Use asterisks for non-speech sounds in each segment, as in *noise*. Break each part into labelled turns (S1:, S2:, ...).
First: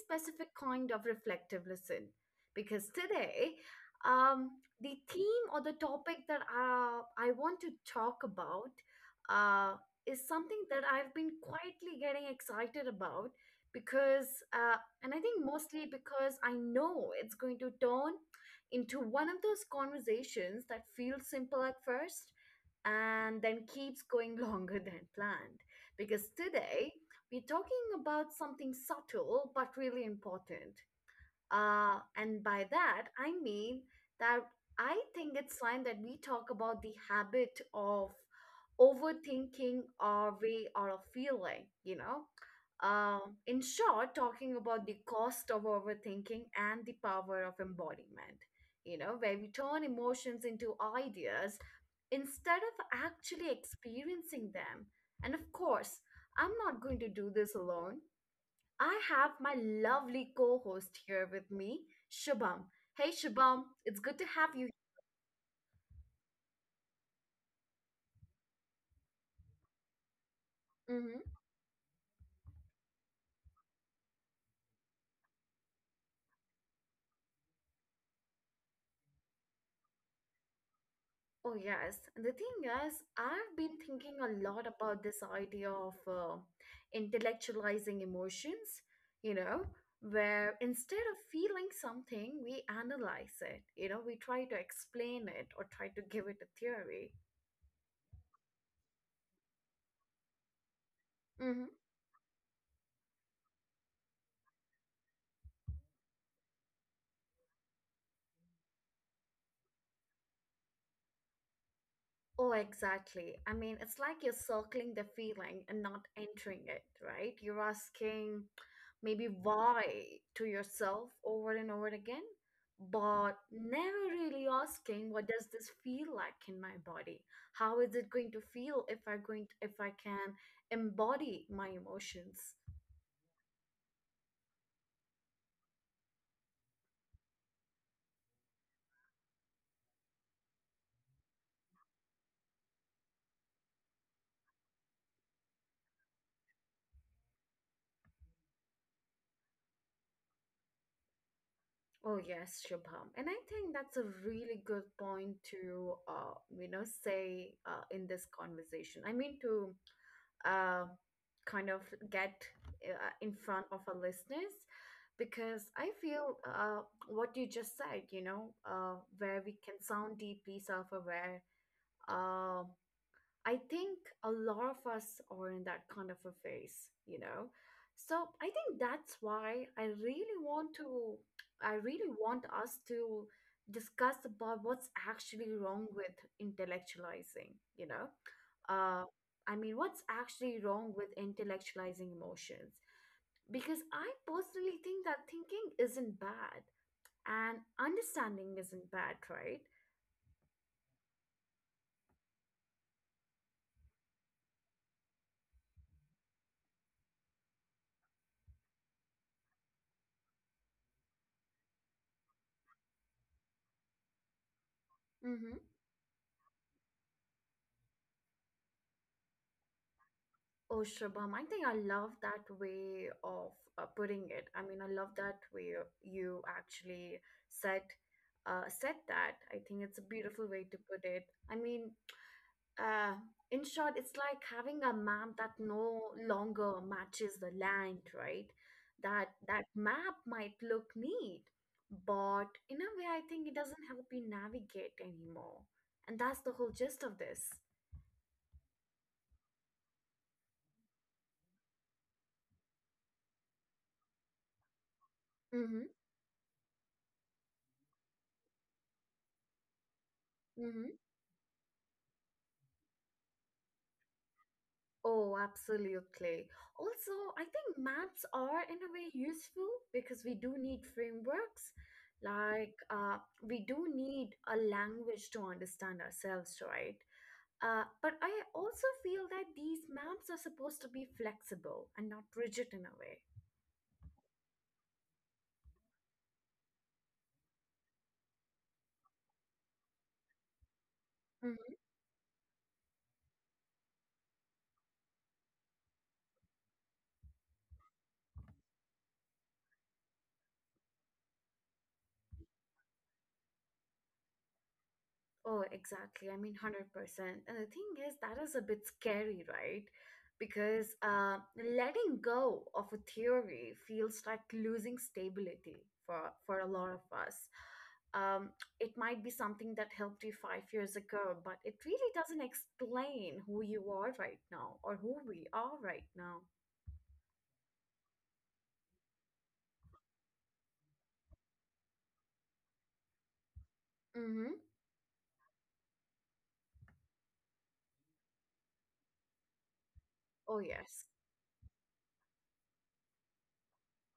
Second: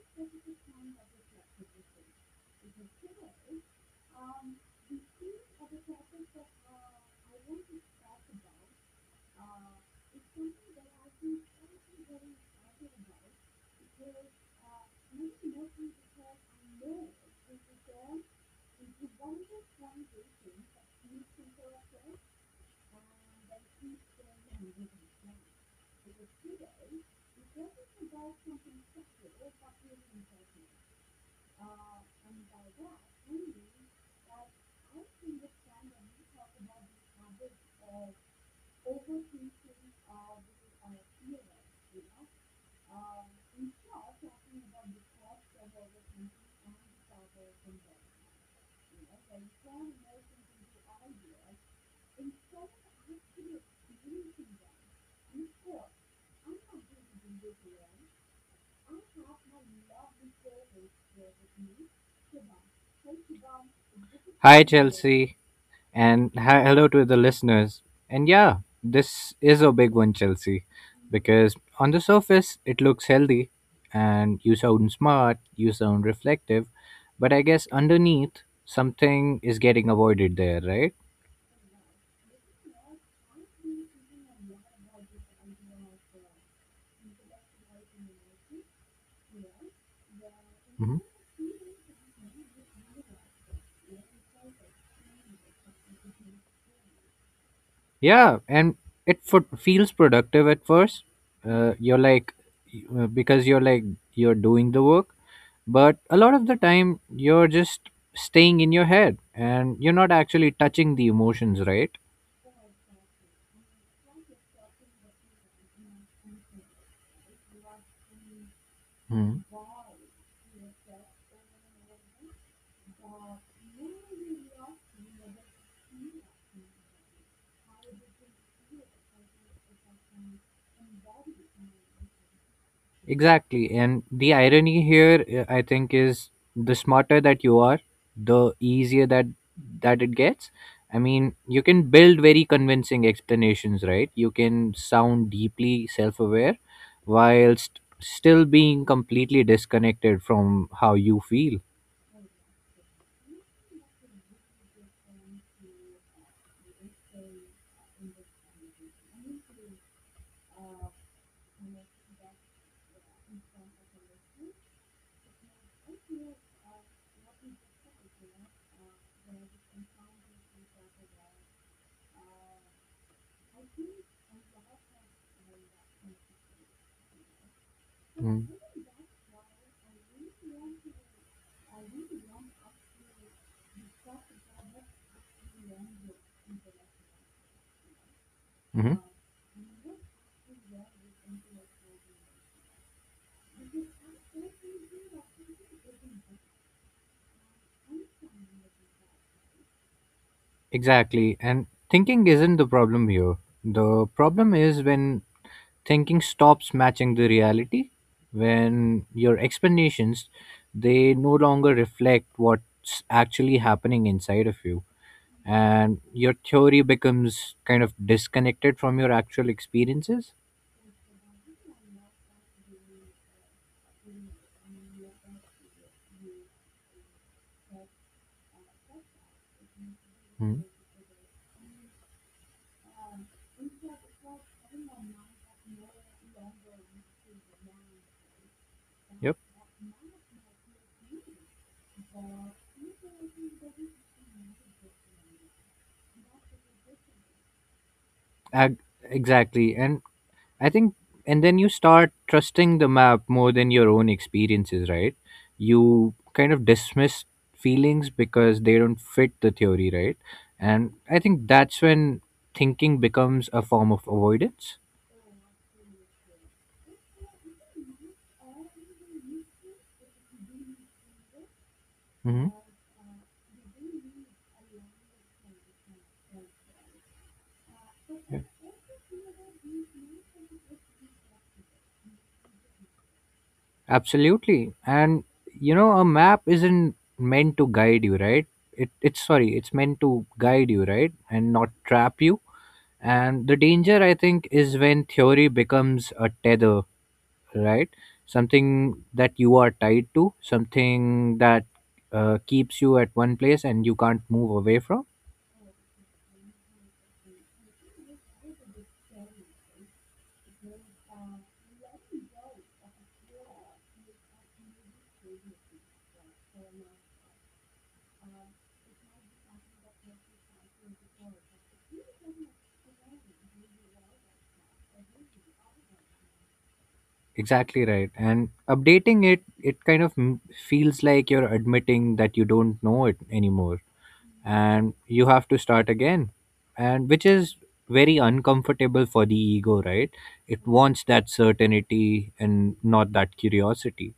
S1: specific kind of reflective listen because today, um, the theme or the topic that I want to talk about uh, is something that I've been quietly getting excited about because, uh, and I think mostly because I know it's going to turn into one of those conversations that feels simple at first and then keeps going *laughs* longer than planned. Because today we're talking about something subtle but really important and by that, I mean that I think it's time that we talk about the habit of overthinking our way or a feeling, you know. uh. in short, talking about the cost of overthinking and the power of embodiment, you know, where we turn emotions into ideas instead of actually experiencing them. And of course, I'm not going to do this alone. I have my lovely co host here with me, Shubham. Hey, Shubham, it's good to have
S2: Hi,
S1: you.
S2: Chelsea, and hello to the listeners. And yeah, this is a big one, Chelsea,
S1: Hmm.
S2: because on the surface it looks healthy and you sound smart, you sound reflective, but I guess underneath something is getting avoided there, right?
S1: Oh, yes. And the thing is, I've been thinking a lot about this idea of intellectualizing emotions, you know, where
S2: Mm-hmm.
S1: instead of feeling something, we analyze it, we try to explain it or try to give it a theory.
S2: Yeah, and it f feels productive at first.
S1: Mm-hmm.
S2: You're like, because you're like, you're doing the work, but a lot of the time you're just staying in your head and you're not actually touching the emotions, right?
S1: Oh, exactly. I mean, it's like you're circling the feeling and not entering it, right? You're asking maybe why to yourself over and over again, but never really asking, what does this feel like in my body? How is it going to feel if I going if I can embody my emotions?
S2: Exactly. And the irony here, I think, is the smarter that you are, the easier that it gets. I mean, you can build very convincing explanations, right? You can sound deeply self-aware whilst still being completely disconnected from how you feel.
S1: Oh yes, Shubham. And I think that's a really good point to say in this conversation. I mean to uh, kind of get in front of our listeners because I feel what you just said, where we can sound deeply self aware. uh. I think a lot of us are in that kind of a phase, you know. So
S2: Mm-hmm.
S1: I think that's why I really want to, I really want us to discuss about what's actually wrong with intellectualizing, you know. Uh, I mean, what's actually wrong with intellectualizing emotions? Because I personally think that thinking isn't bad and understanding isn't bad, right?
S2: Exactly. And thinking isn't the problem here. The problem is when thinking stops matching the reality, when your explanations they no longer reflect what's actually happening inside of you
S1: Mm-hmm.
S2: and your theory becomes kind of disconnected from your actual experiences.
S1: Oh, Shubham, I think I love that way of putting it. I mean, I love that way of- you actually said said that. I think it's a beautiful
S2: Hmm.
S1: way to put it. I mean, uh, in short, it's like having a map that no longer matches the land, right? That
S2: Yep.
S1: that map might look neat, but in a way, I think it doesn't help you navigate anymore. And that's the whole gist of this.
S2: Ag- exactly. And I think, and then you start trusting the map more than your own experiences, right?
S1: Mm-hmm.
S2: You kind of dismiss feelings because they don't fit the theory, right? And
S1: Mm-hmm.
S2: I think that's when thinking becomes a form of avoidance.
S1: Oh, absolutely. Also, I think maps are in a way useful because we do need frameworks.
S2: Hmm
S1: Like, uh, we do need a language to understand ourselves, right? But I also feel that these maps are supposed to be flexible and not rigid in a way.
S2: Absolutely. And, you know, a map isn't meant to guide you, right? It, it's sorry, it's meant to guide you, right? And not trap you. And the danger, I think, is when theory becomes a tether, right? Something that you are tied to, something that keeps you at one place and you can't move away from.
S1: Oh, exactly. I mean, 100%. And the thing is, that is a bit scary, right? Because Letting go of a theory feels like losing stability for a lot of us. Um, it might be something that helped you 5 years ago, but it really doesn't explain who you are right now or who we are right now.
S2: Exactly right. And updating it, it kind of feels like you're admitting that you don't know it anymore
S1: Mm-hmm.
S2: and you have to start again. And which is very uncomfortable for the ego, right?
S1: Oh,
S2: It
S1: yes.
S2: wants that certainty and not that curiosity.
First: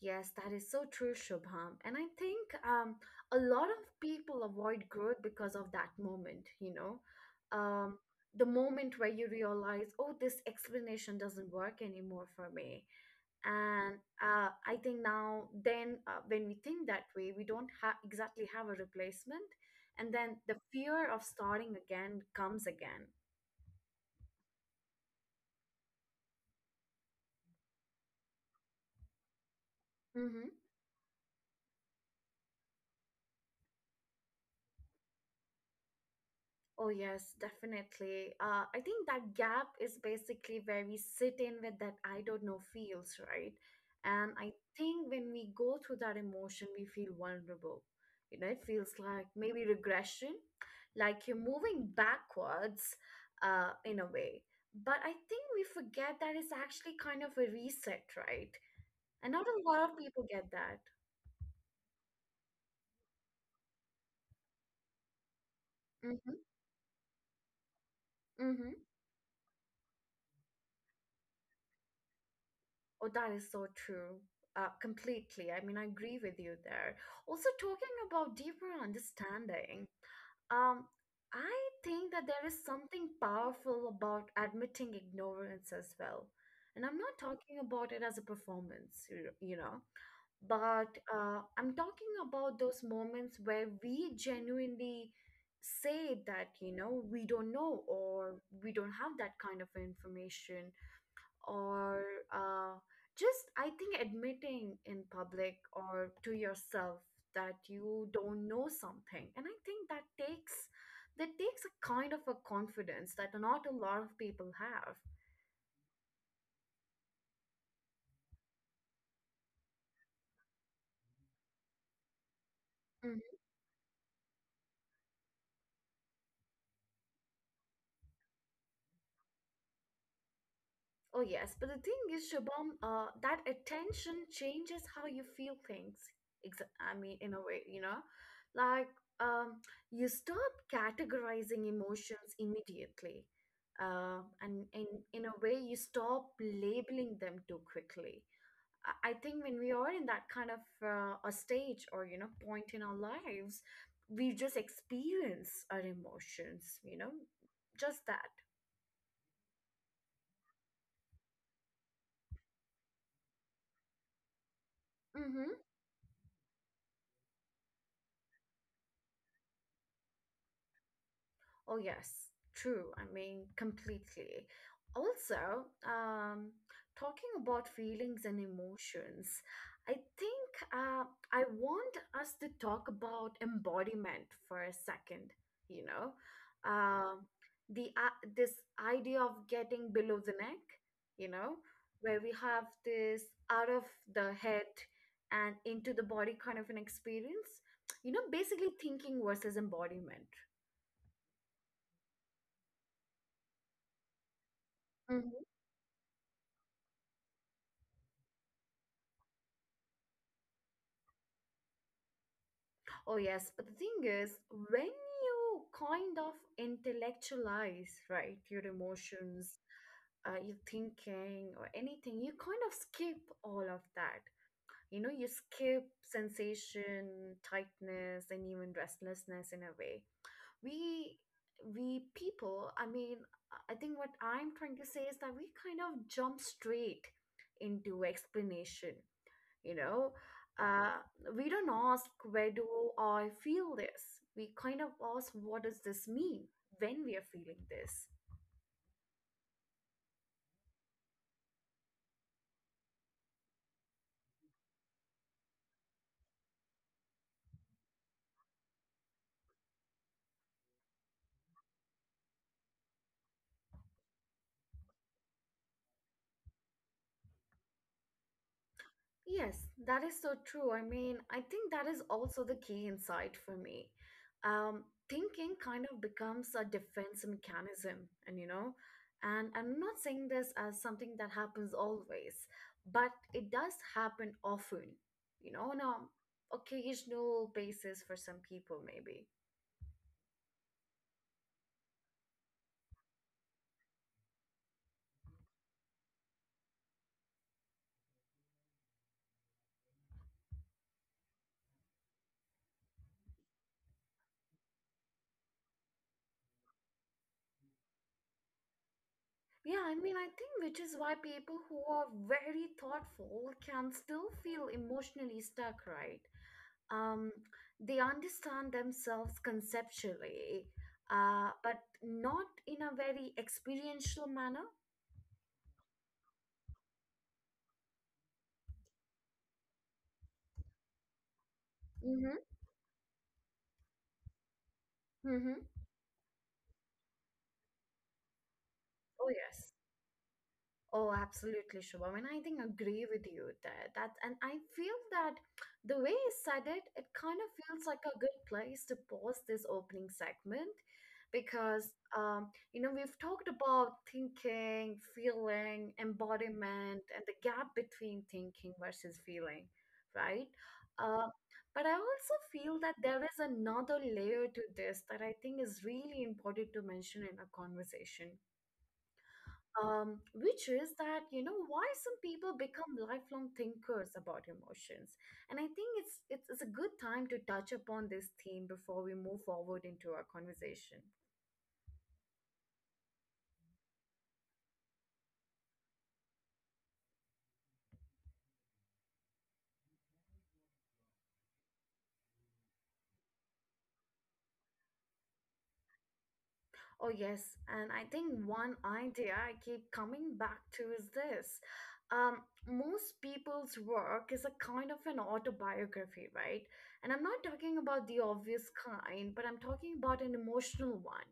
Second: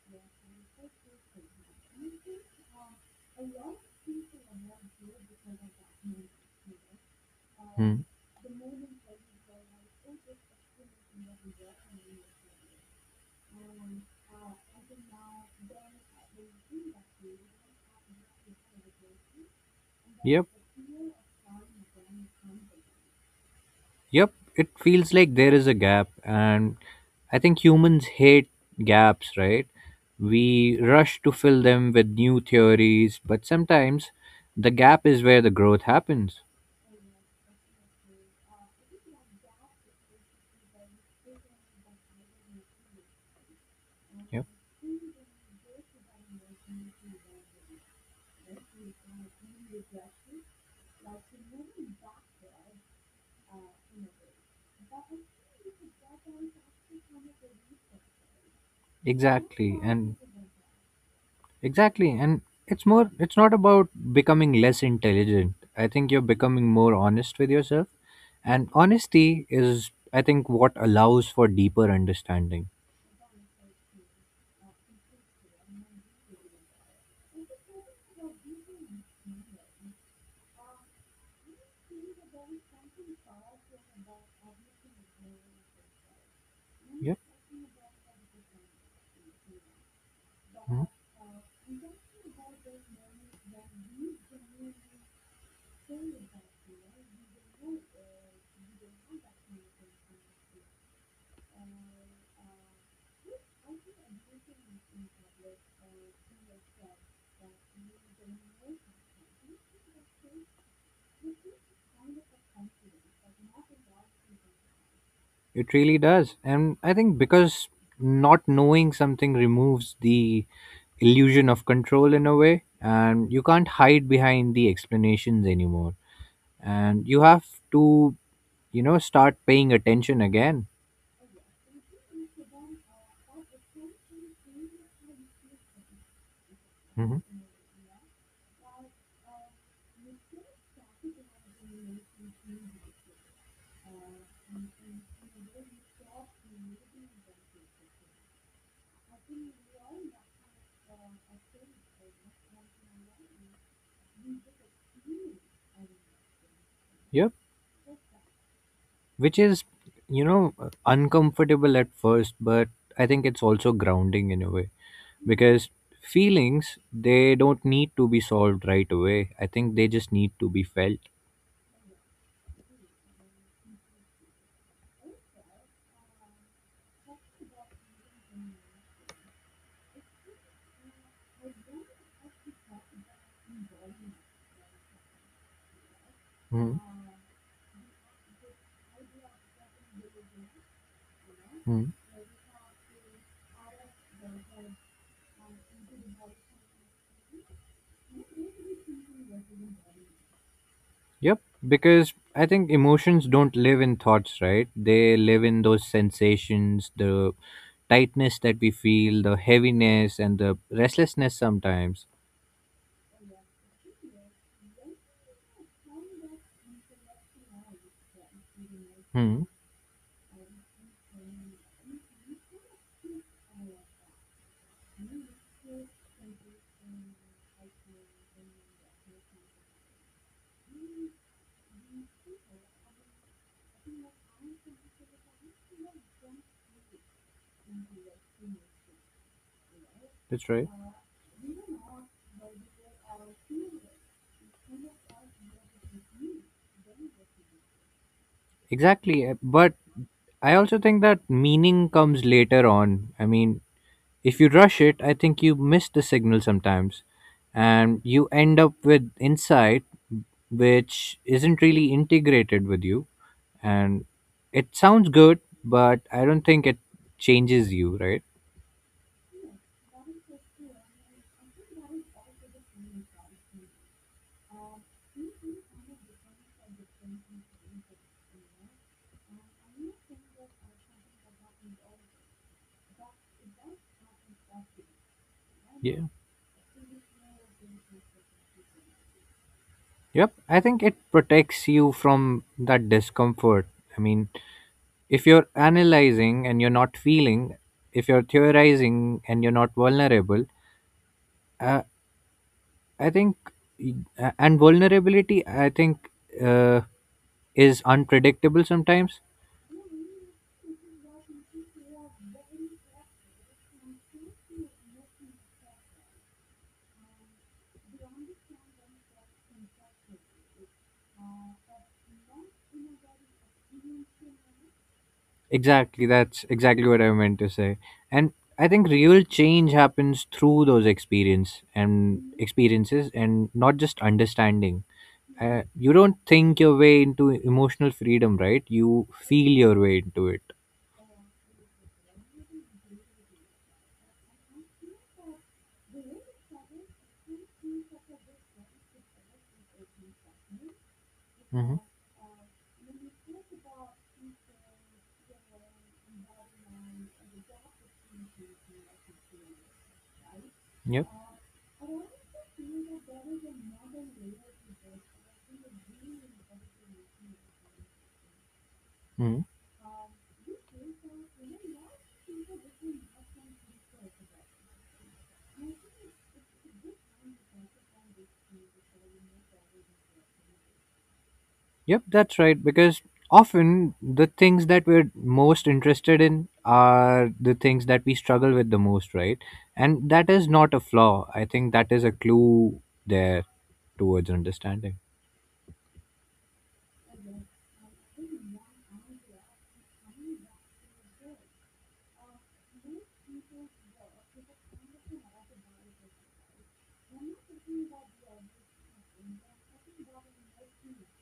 S1: Yes, that is so true, Shubham. And I think a lot of people avoid growth because of that moment, you know.
S2: Hmm.
S1: Um, the moment where you realize, oh, this explanation doesn't work anymore for me. And I think when we think that way, we don't ha- exactly have a replacement. And then
S2: Yep.
S1: the fear of starting again comes again.
S2: Yep, it feels like there is a gap, and I think humans hate gaps, right?
S1: Mm-hmm.
S2: We rush to fill them with new theories, but sometimes the gap is where the growth happens.
S1: Oh, yes, definitely. I think that gap is basically where we sit in with that I don't know feels, right? And I
S2: Yep,
S1: think when we go through that emotion, we feel vulnerable. You know, it feels like maybe regression, like you're moving backwards in a way. But I think we forget that it's actually kind of a reset, right? And not a
S2: exactly.
S1: lot of
S2: And
S1: people get that.
S2: exactly, and it's more, it's not about becoming less intelligent. I think you're
S1: Mm-hmm,
S2: becoming more honest with yourself,
S1: mm-hmm.
S2: and honesty is, I think, what allows for deeper understanding.
S1: Oh, that is so true. Completely. I mean, I agree with you there. Also, talking about deeper understanding, um, I think that there is something powerful about admitting ignorance as well. And I'm not
S2: Yep.
S1: talking about it as a performance, you know,
S2: Mm-hmm.
S1: but I'm talking about those moments where we genuinely say that, you know, we don't know or we don't have that kind of information or uh, just I think admitting in public or to yourself that you don't know something. And I think that takes a kind of a confidence that not a lot of people have.
S2: It really does. And I think because not knowing something removes the illusion of control in a way, and you can't hide behind the explanations anymore. And you have to, you know, start paying attention again.
S1: Oh yes, but the thing is, Shabam, that attention changes how you feel things. Ex- I mean, in a
S2: Hmm
S1: way, you know, like um, you stop categorizing emotions immediately, and in a way, you stop labeling them too quickly. I think when we are in that kind of a stage or you know point in our lives, we just experience our emotions, you know,
S2: Yep.
S1: just that.
S2: Which is, you know, uncomfortable at first, but I think it's also grounding in a way
S1: Mm-hmm.
S2: because feelings, they don't need to be solved right away. I think they just need to be felt.
S1: Oh, yes, true. I mean, completely. Also, talking about feelings and emotions, I think I want us to talk about embodiment for a second, you know,
S2: Hmm
S1: um, the this idea of getting below the neck, you know, where we have this out of the head and into the body kind of an experience, you know, basically thinking versus embodiment.
S2: Yep, because I think emotions don't live in thoughts, right? They live in those sensations, the tightness that we feel, the heaviness, and the restlessness sometimes.
S1: Oh, yes. But the thing is, when you kind of intellectualize, right, your
S2: Hmm,
S1: emotions, your thinking, or anything, you kind of skip all of that. You know, you skip sensation, tightness, and even restlessness in a way. We, we people, I mean, I think what I'm trying to say is that we kind of jump straight into explanation, you know
S2: that's right.
S1: uh, we don't ask, where do I feel this? We kind of ask, what does this mean when we are feeling this?
S2: Exactly. But I also think that meaning comes later on. I mean, if you rush it, I think you miss the signal sometimes and you end up with insight which isn't really integrated with you. And it sounds good, but I don't think it changes you, right?
S1: Yes, that is so true. I mean, I think that is also the key insight for me. um, Thinking kind of becomes a defense mechanism, and you know, and I'm not saying this as something that happens always, but it does happen often, you know, on a
S2: Yeah.
S1: occasional basis for some people maybe.
S2: Yep. I think it protects you from that discomfort. I mean, if you're analyzing and you're not feeling, if you're theorizing and you're not vulnerable, uh, I think, and vulnerability, I think, uh, is unpredictable sometimes.
S1: Yeah, I mean, I think which is why people who are very thoughtful can still feel emotionally stuck, right? Um, they understand themselves conceptually, but not in a very experiential manner.
S2: Exactly, that's exactly what I meant to say. And I think real change happens through those experience and
S1: Mm-hmm.
S2: experiences, and not just understanding.
S1: Mm-hmm.
S2: You don't think your way into emotional freedom, right? You
S1: Oh,
S2: feel
S1: yes.
S2: your way into it.
S1: Oh, absolutely, Shubham. And I think agree with you there. That's and I feel that the way you said it, it kind of feels like a good place to pause this opening segment
S2: Mm-hmm.
S1: because you know, we've talked about thinking, feeling, embodiment, and the gap between thinking versus feeling, right?
S2: Yep.
S1: Uh, but I also feel that there is another layer to this that I think is really important to mention in a conversation,
S2: Mm-hmm.
S1: which is that you know why some people become lifelong thinkers about emotions, and I think it's a good time to touch upon this theme before we move forward into our conversation.
S2: Yep, that's right. Because often the things that we're most interested in are the things that we struggle with the most, right? And that is not a flaw. I think that is a clue there towards understanding.
S1: Oh yes, and I think one idea I keep coming back to is this. um, Most people's work is a kind of an autobiography, right? And I'm not talking about the obvious kind, but I'm talking about an emotional one.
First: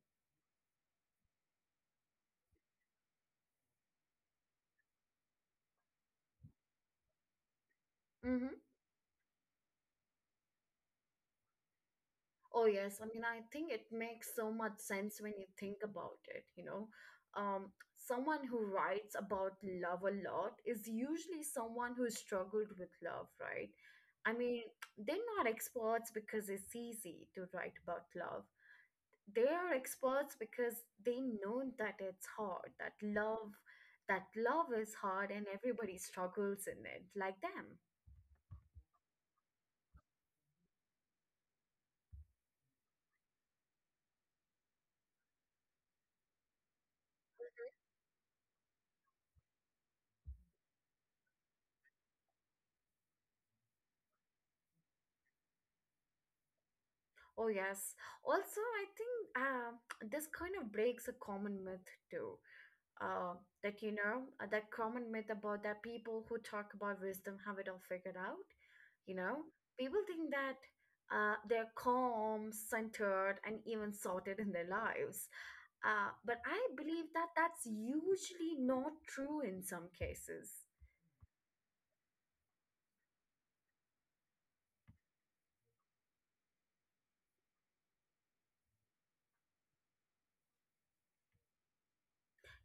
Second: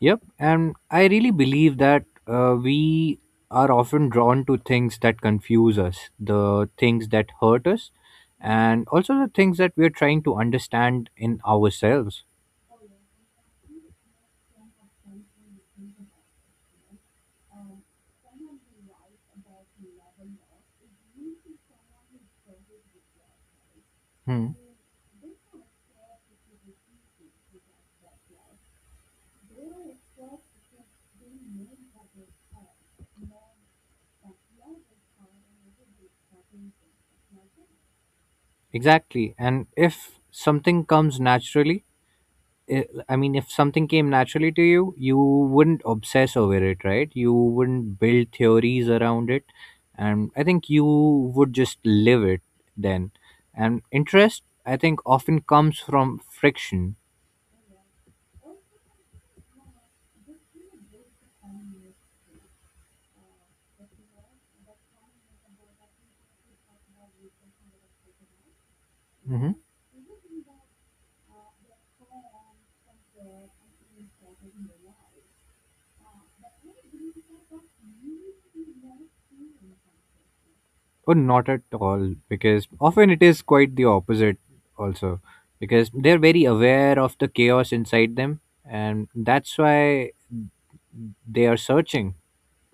S2: Yep, and I really believe that we are often drawn to things that confuse us, the things that hurt us,
S1: Mm-hmm.
S2: and also the things that we're trying to understand in ourselves.
S1: Oh, yes. I mean, I think it makes so much sense when you think about it, you know. Someone who writes about love a lot is usually someone who struggled with love, right? I
S2: Hmm.
S1: mean, they're not experts because it's easy to write about love, they are experts because they know that it's hard, that love is hard and everybody struggles in it like them.
S2: Exactly. And if something comes naturally, I mean, if something came naturally to you, you wouldn't obsess over it, right? You wouldn't build theories around it. And I think you would just live it then. And interest, I think, often comes from friction.
S1: Oh yes, also I think this kind of breaks a common myth too. uh, that you know that common myth about that people who talk about wisdom have it all figured out, you know.
S2: Hmm
S1: People think that they're calm, centered, and even sorted in their lives, but I believe that that's usually not true in some cases.
S2: Or not at all, because often it is quite the opposite, also, because they're very aware of the chaos inside them. And that's why they are searching.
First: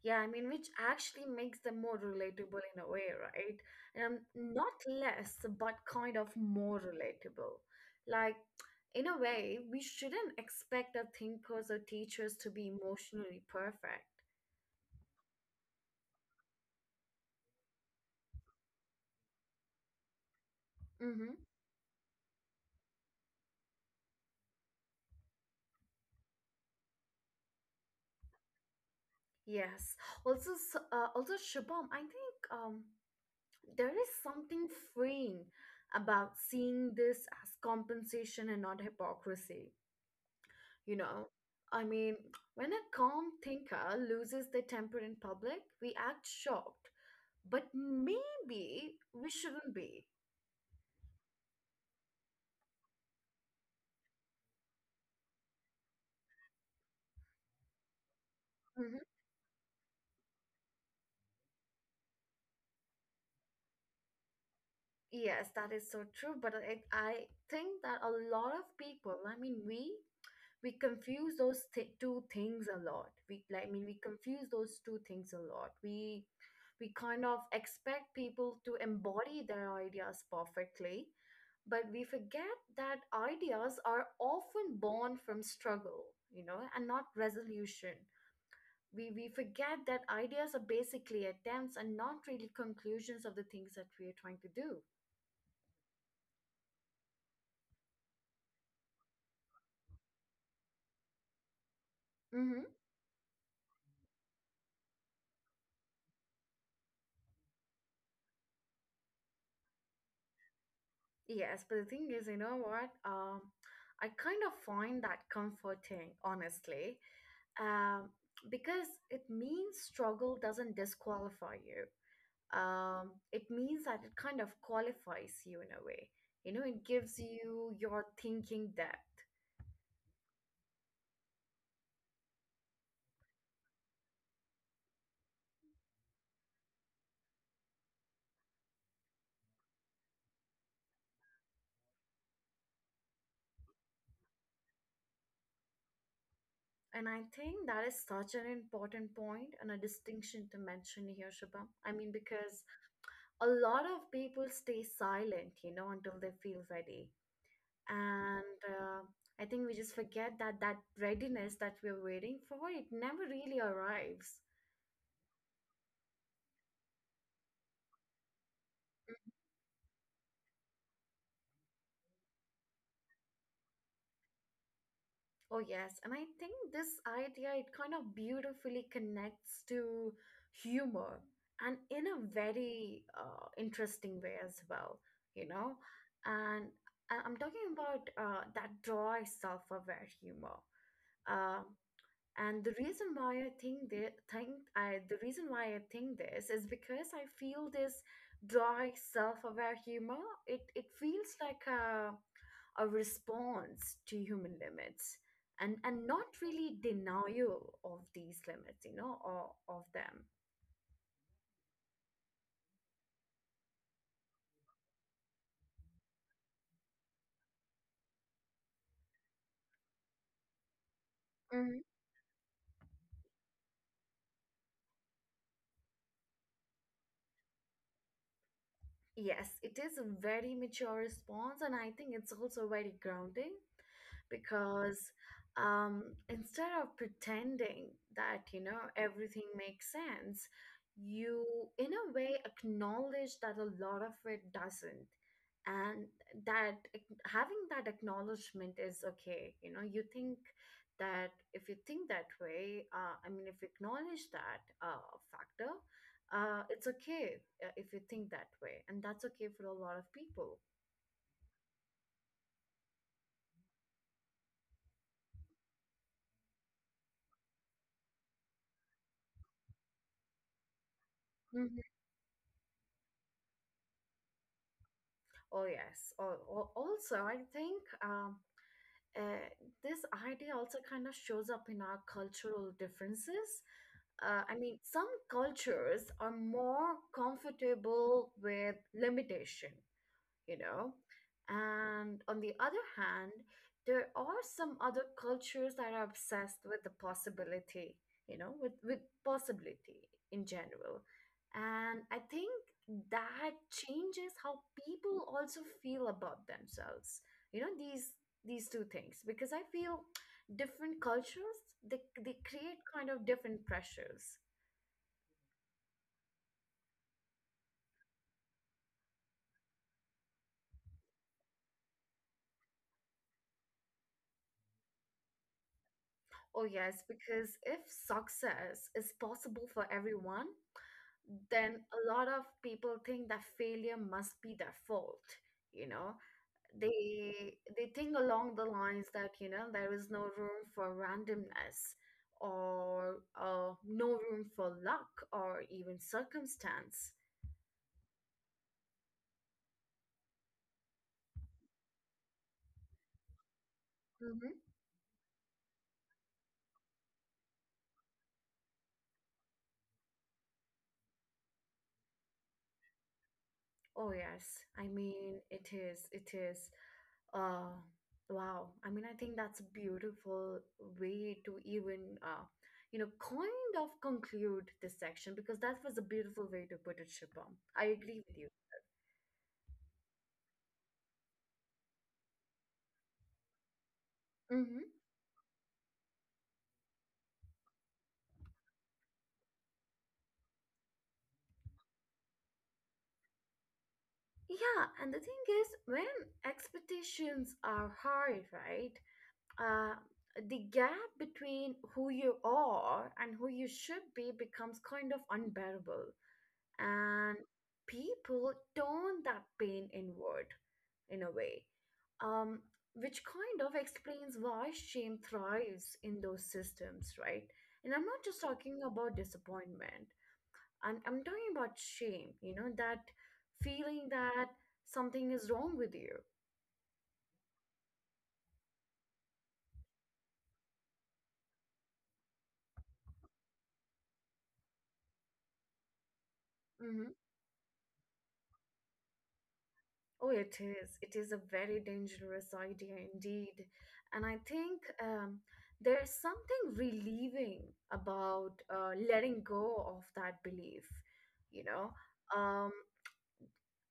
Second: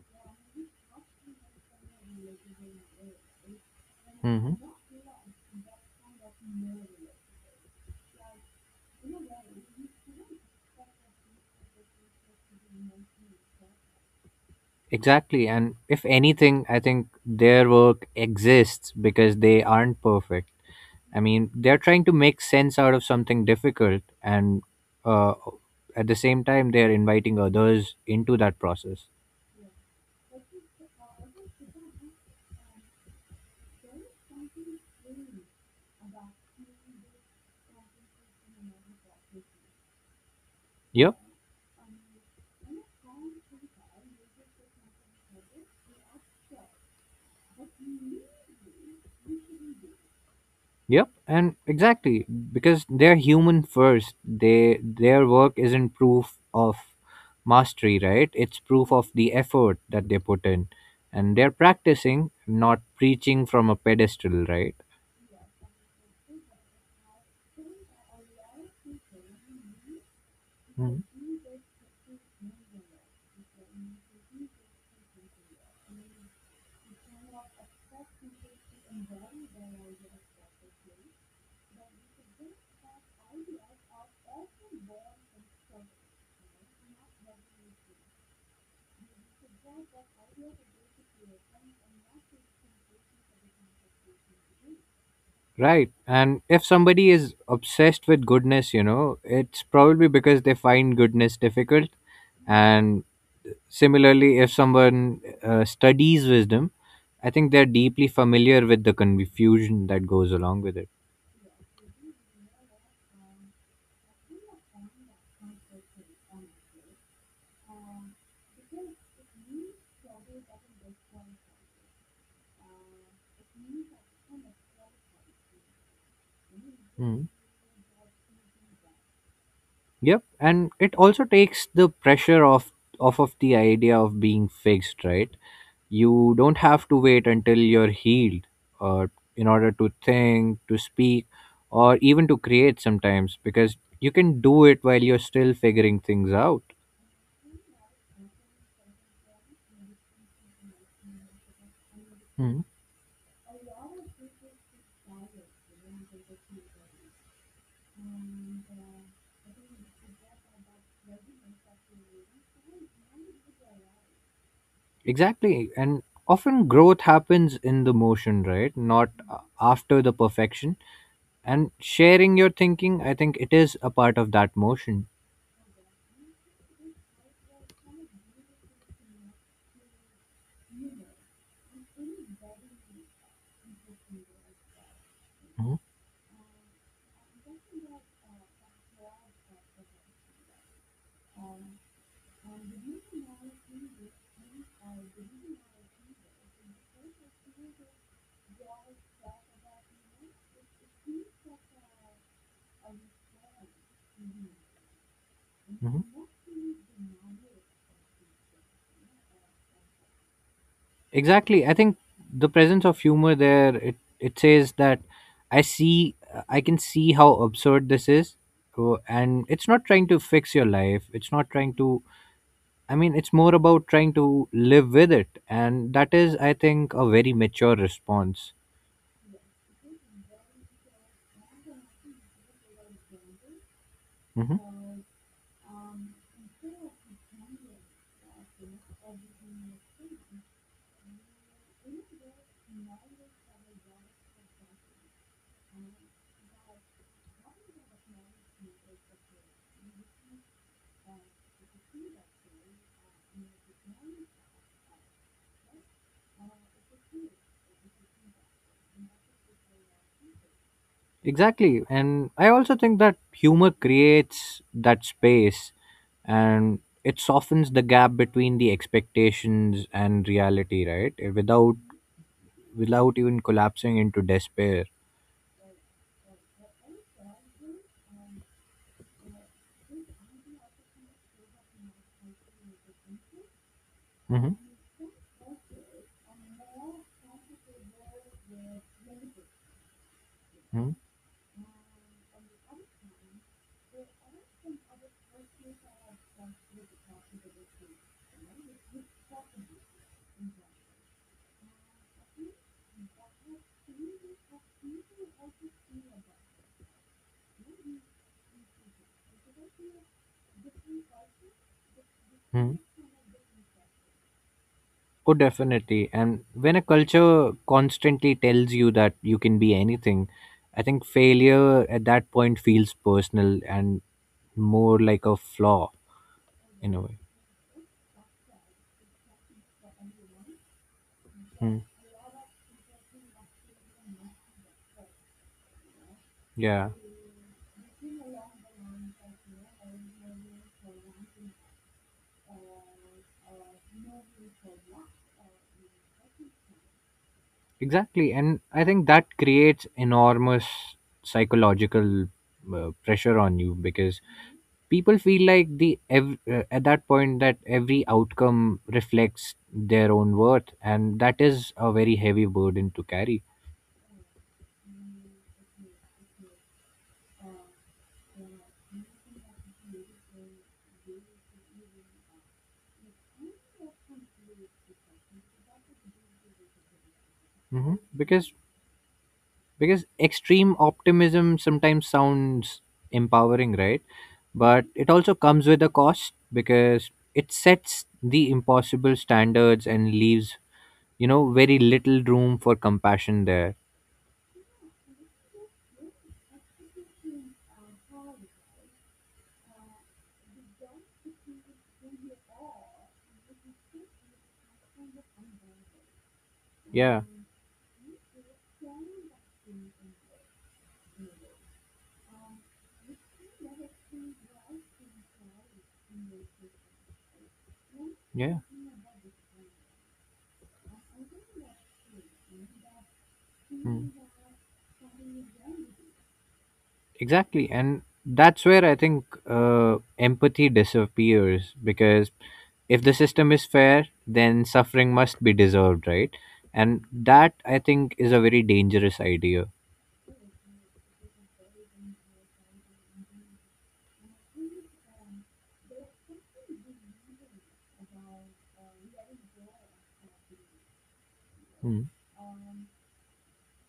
S1: Yeah, I mean, which actually makes them more relatable in a way, right? Not less but kind of more relatable, like in a way, we shouldn't expect our thinkers or teachers to be emotionally perfect.
S2: Exactly. And if anything, I think their work exists because they aren't perfect. I
S1: Mm-hmm.
S2: mean, they're trying to make sense out of something difficult, and uh, at the same time, they're inviting others into that process.
S1: Yes. Also, also Shubham, I think there is something freeing about seeing this as compensation and not hypocrisy. You
S2: Yep.
S1: know, I mean, when a calm thinker loses their temper in public, we act shocked, but maybe we shouldn't be.
S2: Yep. And exactly because they're human first, they their work isn't proof of mastery, right? It's proof of the effort that they put in, and they're practicing, not preaching from a pedestal, right?
S1: Yes, that is so true. But I think that a lot of people, I mean, we confuse those two things a lot. We like, I mean, we confuse those two things a lot. We kind of expect people to embody their ideas perfectly, but we forget that ideas are often born from struggle, and not resolution. We forget that ideas are basically attempts and not really conclusions of the things that we are trying to do.
S2: Right. And if somebody is obsessed with goodness, you know, it's probably because they find goodness difficult.
S1: Mm-hmm.
S2: And similarly, if someone studies wisdom, I think they're deeply familiar with the confusion that goes along with it.
S1: Yes, but the thing is, you know what? I kind of find that comforting, honestly, um, because it means struggle doesn't disqualify you. It means that it kind of qualifies you in a way. You know, it gives you your thinking depth.
S2: Yep, and it also takes the pressure off off of the idea of being fixed, right? You don't have to wait until you're healed uh, in order to think, to speak, or even to create sometimes because you can do it while you're still figuring things out.
S1: And I think that is such an important point and a distinction to mention here, Shubham. I mean,
S2: Hmm.
S1: because a lot of people stay silent, you know, until they feel ready and I think we just forget that that readiness that we're waiting for it never really arrives.
S2: Exactly. And often growth happens in the motion, right? Not after the perfection. And sharing your thinking, I think it is a part of that motion.
S1: Oh yes, and I think this idea it kind of beautifully connects to humor and in a very interesting way as well, you know. And I'm talking about that dry self-aware humor. Um, And the reason why I think that think I the reason why I think this is because I feel this dry self-aware humor. It feels like a response to human limits, and
S2: Mhm.
S1: not really denial of these limits, you know, or of them.
S2: Exactly. I think the presence of humor there it, it says that I see I can see how absurd this is, and it's not trying to fix your life. It's not trying
S1: Hmm.
S2: to, I mean it's more about trying to live with it and that is I think a very mature response.
S1: Yes, it is a very mature response, and I think it's also very grounding.
S2: Hmm
S1: Because um, instead of pretending that you know everything makes sense, you in a way acknowledge that a lot of it doesn't, and that having that acknowledgement is okay, you know. You think that if you think that way, I mean if you acknowledge that factor, it's okay if you think that way, and that's okay for a lot of people.
S2: Exactly. And I also think that humor creates that space and it softens the gap between the expectations and reality, right? Without even collapsing into despair.
S1: Oh yes. Also, I think uh, this idea also kind of shows up in our cultural differences. I
S2: Hmm
S1: mean, some cultures are more comfortable with limitation, you
S2: hmm
S1: know. And on the other hand, there are some other cultures that are obsessed with the possibility, you know, with possibility in general. And I think that changes how people also feel about themselves. You know, these two things. Because I feel different cultures, they
S2: hmm
S1: create kind of different pressures.
S2: Oh, definitely. And when a culture constantly tells you that you can be anything, I think failure at that point feels personal and more like a flaw
S1: Oh
S2: in a
S1: yes,
S2: way.
S1: because if success is possible for everyone,
S2: Hmm
S1: then a lot of people think that failure must be their fault, you know.
S2: Yeah.
S1: They think along the lines that you know there is no room for randomness, or no room for luck or even circumstance.
S2: Exactly, and I think that creates enormous psychological pressure on you because
S1: Hmm.
S2: people feel like at that point that every outcome reflects their own worth, and that is a very heavy burden to carry.
S1: Oh yes, I mean it is. Uh, wow. I mean, I think that's a beautiful way to even, you know, kind of conclude this section, because that was a beautiful way to put it, Shubham. I
S2: Hmm
S1: agree with you.
S2: Because extreme optimism sometimes sounds empowering, right?
S1: Mm-hmm.
S2: But it also comes with a cost because it sets the impossible standards and leaves, you know, very little room for compassion there.
S1: Yeah, and the thing is, when expectations are high, right? Uh, the gap between who you are and who you should be becomes kind of unbearable. And
S2: Yeah.
S1: people turn that pain inward, in a way, um, which kind of explains why shame thrives in those systems, right? And I'm not just
S2: Yeah.
S1: talking about disappointment. I'm talking about shame, you know, that feeling
S2: mm.
S1: that something is wrong with you.
S2: Exactly, and that's where I think, empathy disappears because if the system is fair then suffering must be deserved, right? And
S1: Mm-hmm.
S2: that I think is a very dangerous idea.
S1: Oh, it is. It is a very dangerous idea indeed. And I think there is something relieving about letting go of that belief. You know,
S2: Mm.
S1: um,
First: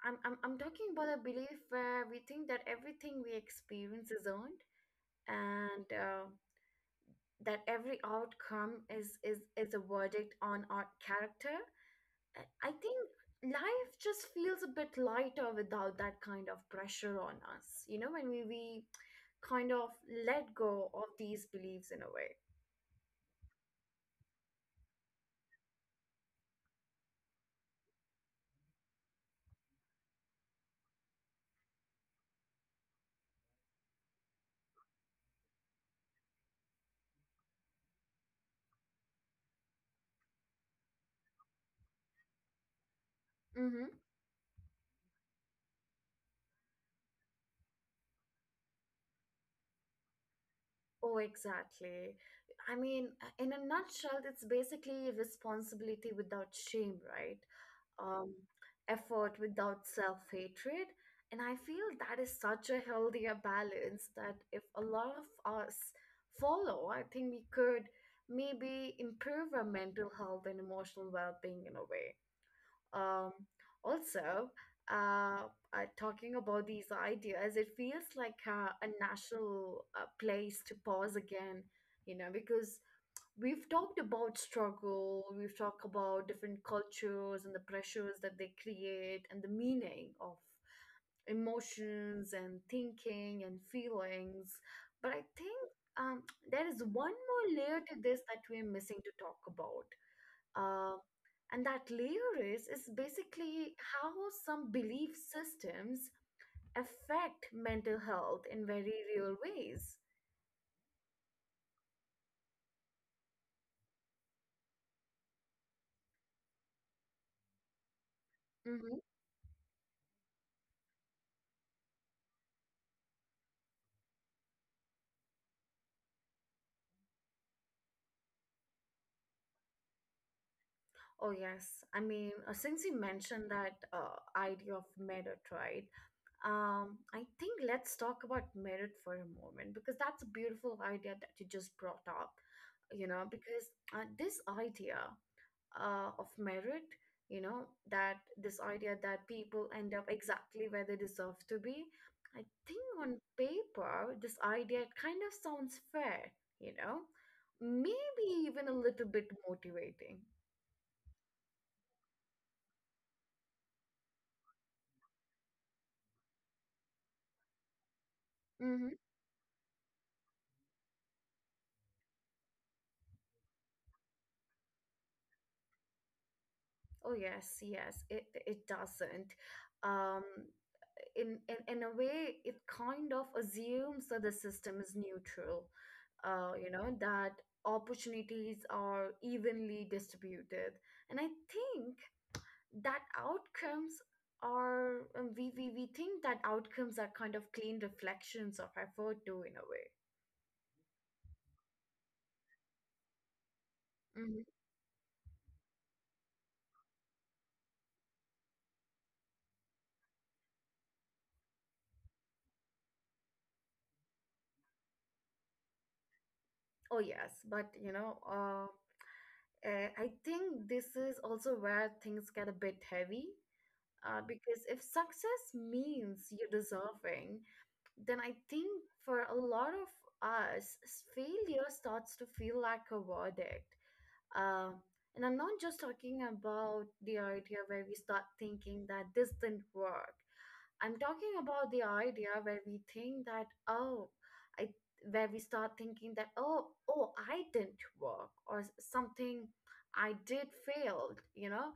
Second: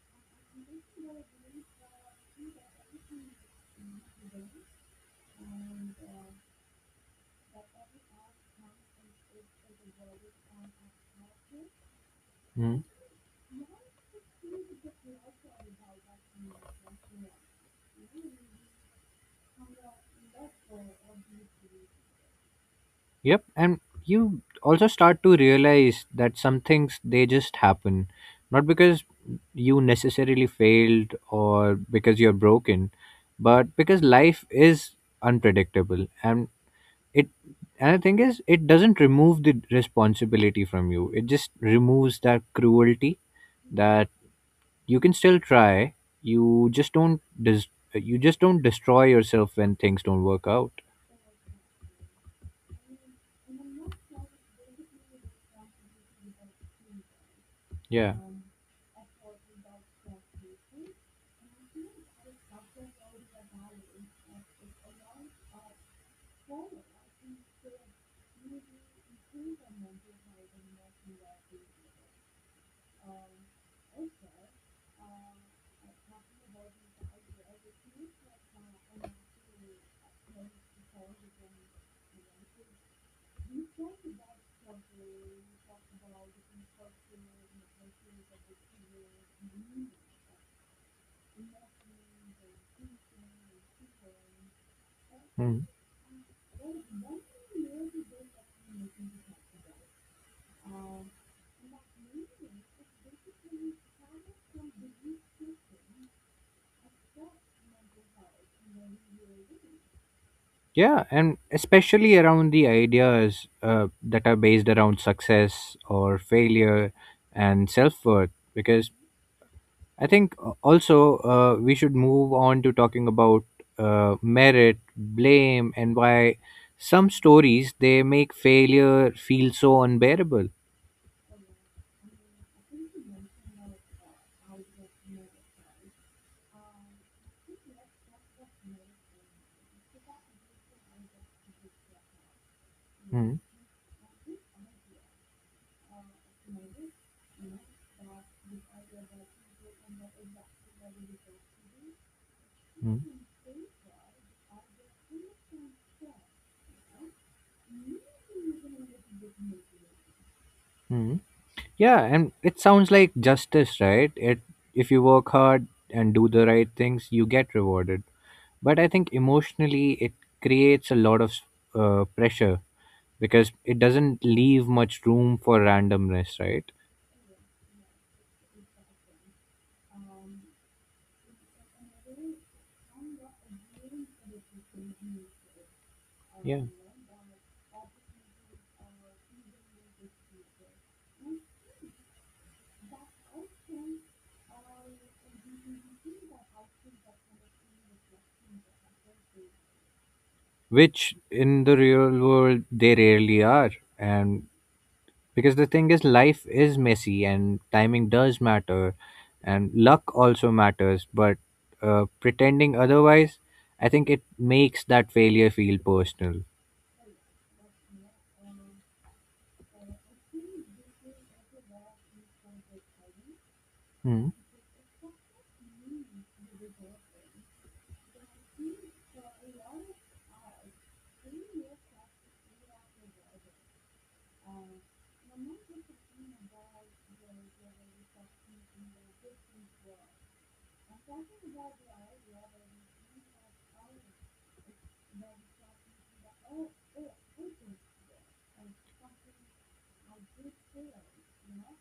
S1: I'm talking about a belief where we think that everything we experience is earned, and that every outcome is a verdict on our character. I
S2: Mm.
S1: think life just feels a bit lighter without that kind of pressure on us, you know, when we kind of let go of these beliefs in a way.
S2: Yep, and you also start to realize that some things they just happen, not because you necessarily failed or because you're broken, but because life is unpredictable and it, and the thing is it doesn't remove the responsibility from you. It just removes that cruelty
S1: Mm-hmm.
S2: that you can still try. You just don't des- you just don't destroy yourself when things don't work out.
S1: Oh, exactly. I mean, in a nutshell, it's basically responsibility without shame, right?
S2: Yeah.
S1: um, Effort without self hatred. And I feel that is such a healthier balance that if a lot of us follow, I think we could maybe improve our mental health and emotional well being in a way. Um, Also, uh, talking about these ideas, it feels like a national place to pause again, you know, because we've talked about struggle, we've talked about different cultures and the pressures that they create and the meaning of emotions and thinking and feelings. But I think
S2: Hmm.
S1: um, there is one more layer to this that we're missing to talk about. Uh, and that layer is basically how some belief systems affect mental health in very real ways.
S2: Yeah, and especially around the ideas that are based around success or failure and self worth. Because
S1: Mm-hmm.
S2: I think also we should move on to talking about merit, blame, and why some stories they make failure feel so unbearable.
S1: Oh, yes. I mean, since you mentioned that idea of merit, right? I think let's talk about merit for a moment, because that's a beautiful idea that you just brought up, you know,
S2: Mm-hmm.
S1: because this idea of merit, you know, that this idea that people end up exactly where they deserve to be, I think
S2: Mm-hmm.
S1: on paper, this idea it kind of sounds fair, you know, maybe even a little bit motivating.
S2: Mm-hmm. Yeah, and it sounds like justice, right? It if you work hard and do the right things, you get rewarded. But I
S1: Mm-hmm.
S2: think emotionally, it creates a lot of pressure because it doesn't leave much room for randomness, right?
S1: Oh yes, yes, it doesn't. Um, in a way, it kind of assumes that the system is neutral.
S2: Yeah,
S1: You know that opportunities are evenly distributed, and I think that outcomes are we think that outcomes are kind of clean reflections of effort too in a way.
S2: which in the real world they rarely are,
S1: Mhm.
S2: and because the thing is life is messy and timing does matter and luck also matters but pretending otherwise I think it makes that failure feel personal.
S1: Oh yes, but you know, I think this is also where things get a bit heavy.
S2: Hmm.
S1: Because if success means you're deserving, then I think for a lot of us, failure starts to feel like a verdict. Uh, and I'm not just talking about the idea where we start thinking that this didn't work. I'm talking about the idea where we think that, I, where we start thinking that, oh, I didn't work, or something I did failed, you know?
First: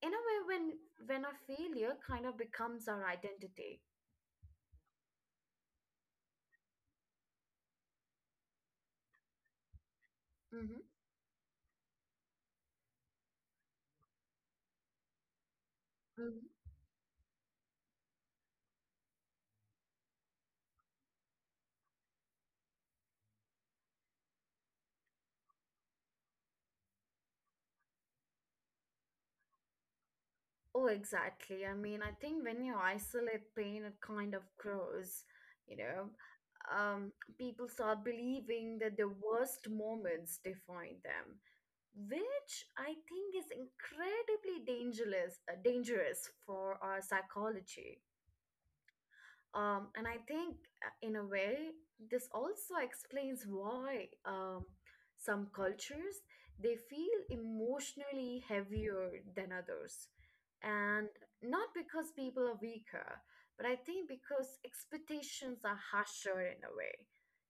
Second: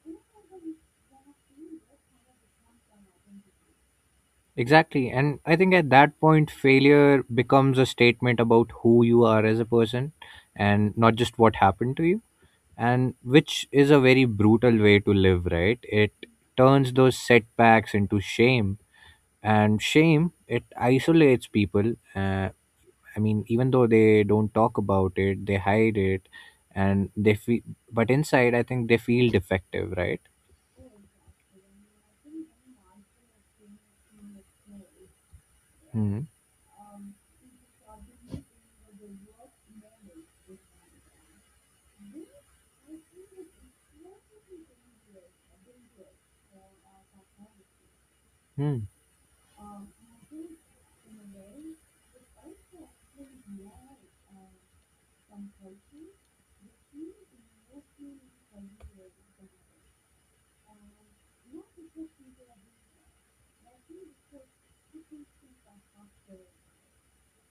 S1: In a way when a failure kind of becomes our identity.
S2: Exactly, and I think at that point failure becomes a statement about who you are as a person
S1: Hmm.
S2: and not just what happened to you, and which is a very brutal way to live, right? It
S1: Hmm.
S2: turns those setbacks into shame, and shame it isolates people, I mean, even though they don't talk about it, they hide it, and they feel. But inside, I think they feel defective, right?
S1: Oh exactly, I mean I think when you isolate pain it kind of grows, you know.
S2: Hmm.
S1: um, People start believing that the worst moments define them, which I think is incredibly dangerous, dangerous for our psychology.
S2: Hmm.
S1: And I think, in a way, this also explains why some cultures they feel emotionally heavier than others, and not because people are weaker, but I think because expectations are harsher in a way,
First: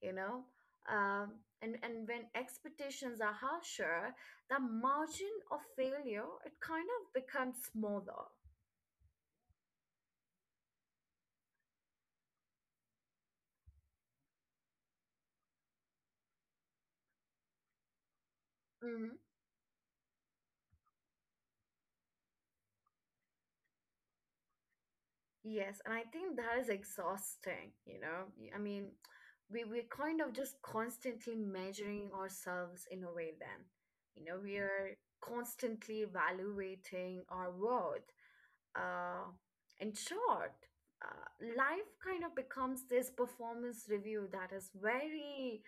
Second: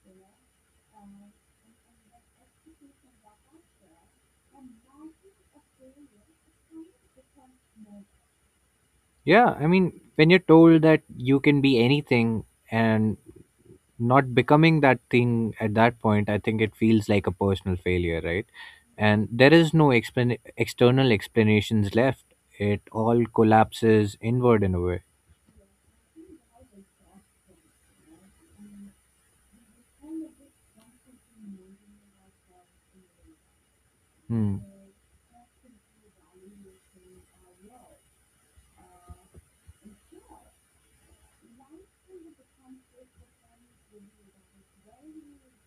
S1: you know. And when expectations are harsher, the margin of failure it kind of becomes smaller.
S2: Yeah, I mean, when you're told that you can be anything and not becoming that thing at that point, I think it feels like a personal failure, right?
S1: Mm-hmm.
S2: And there is no external explanations left. It all collapses inward in a way.
S1: Yes, and I think that is exhausting, you know. I mean, we we're kind of just constantly measuring ourselves in a way then. You know,
S2: Hmm.
S1: we are constantly evaluating our worth. Uh, in short, life kind of becomes this performance review that is very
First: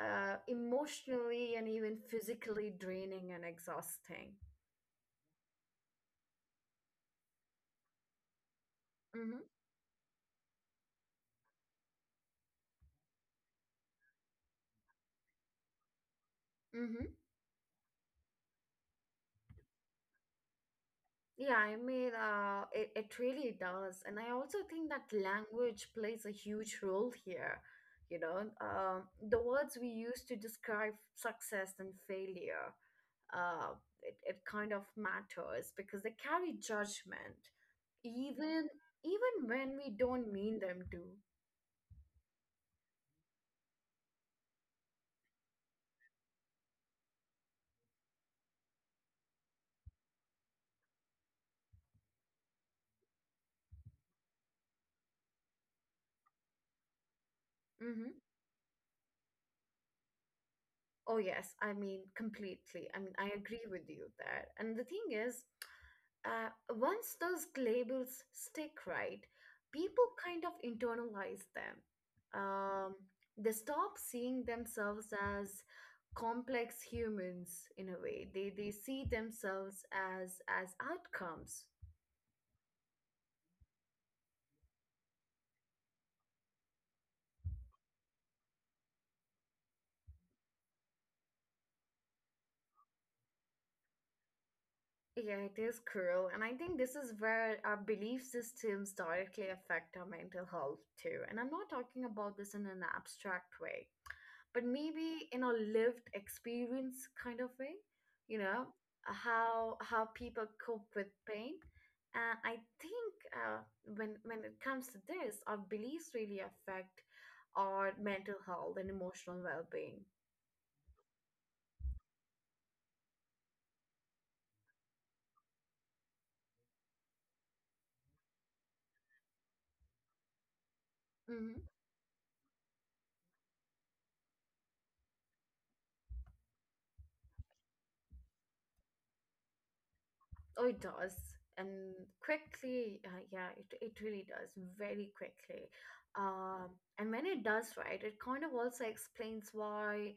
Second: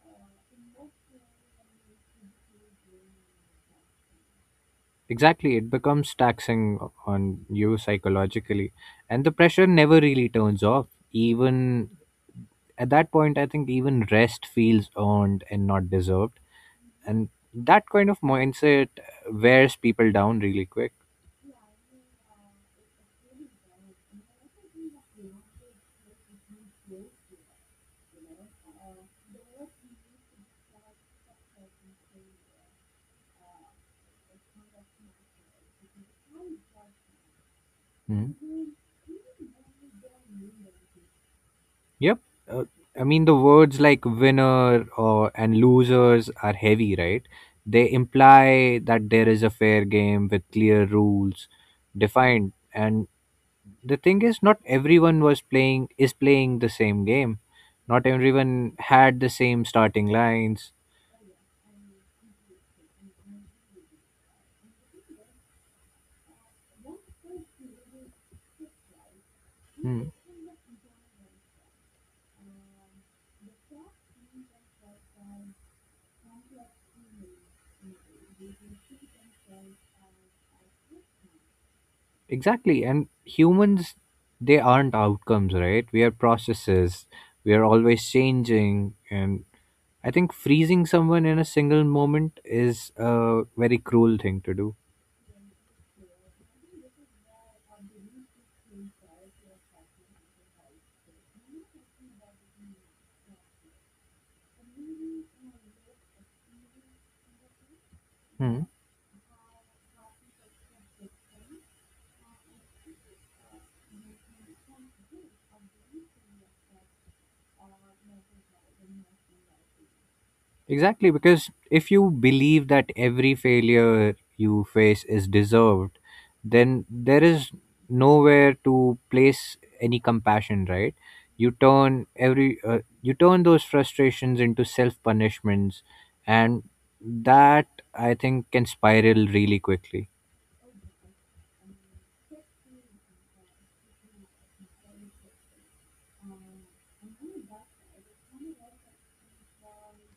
S1: emotionally and even physically draining and exhausting.
S2: Exactly, it becomes taxing on you psychologically, and the
S1: Mm-hmm.
S2: pressure never really turns off. Even at that point, I think even rest feels earned and not deserved,
S1: Mm-hmm.
S2: and that kind of mindset wears people down really quick.
S1: Yeah, I mean, it really does. And I also think that language plays a huge role here. You know, the words we use to describe success and failure, uh, it kind of matters because they carry judgment,
S2: Mhm.
S1: even even when we don't mean them to.
S2: Yep. Uh, I mean, the words like winner or and losers are heavy, right? They imply that there is a fair game with clear rules defined, and the thing is not everyone was playing is playing the same game. Not
S1: Hmm.
S2: everyone had the same starting lines.
S1: Oh yes, I mean completely. I mean, I agree with you there. And the thing is, uh, once those labels stick, right, people
S2: Hmm.
S1: kind of internalize them. Um, they stop seeing themselves as complex humans in a way. They see themselves as outcomes.
S2: Exactly, and humans, they aren't outcomes, right? We are processes, we are always changing, and I think freezing someone in a single moment is a very cruel thing to do.
S1: Yeah, it is cruel, and I think this is where our belief systems directly affect our mental health too. And I'm not talking about this in an abstract way, but maybe in a lived experience kind of way, you know.
S2: Hmm.
S1: How people cope with pain, and I think uh, when it comes to this, our beliefs really affect our mental health and emotional well-being.
S2: Exactly, because if you believe that every failure you face is deserved, then there is nowhere to place any compassion, right? You
S1: Mhm.
S2: turn every you turn those frustrations into self punishments, and that I think can spiral really quickly.
S1: Oh, it does. And quickly, yeah, it really does very quickly. Um, and when it does, right, it kind of also explains why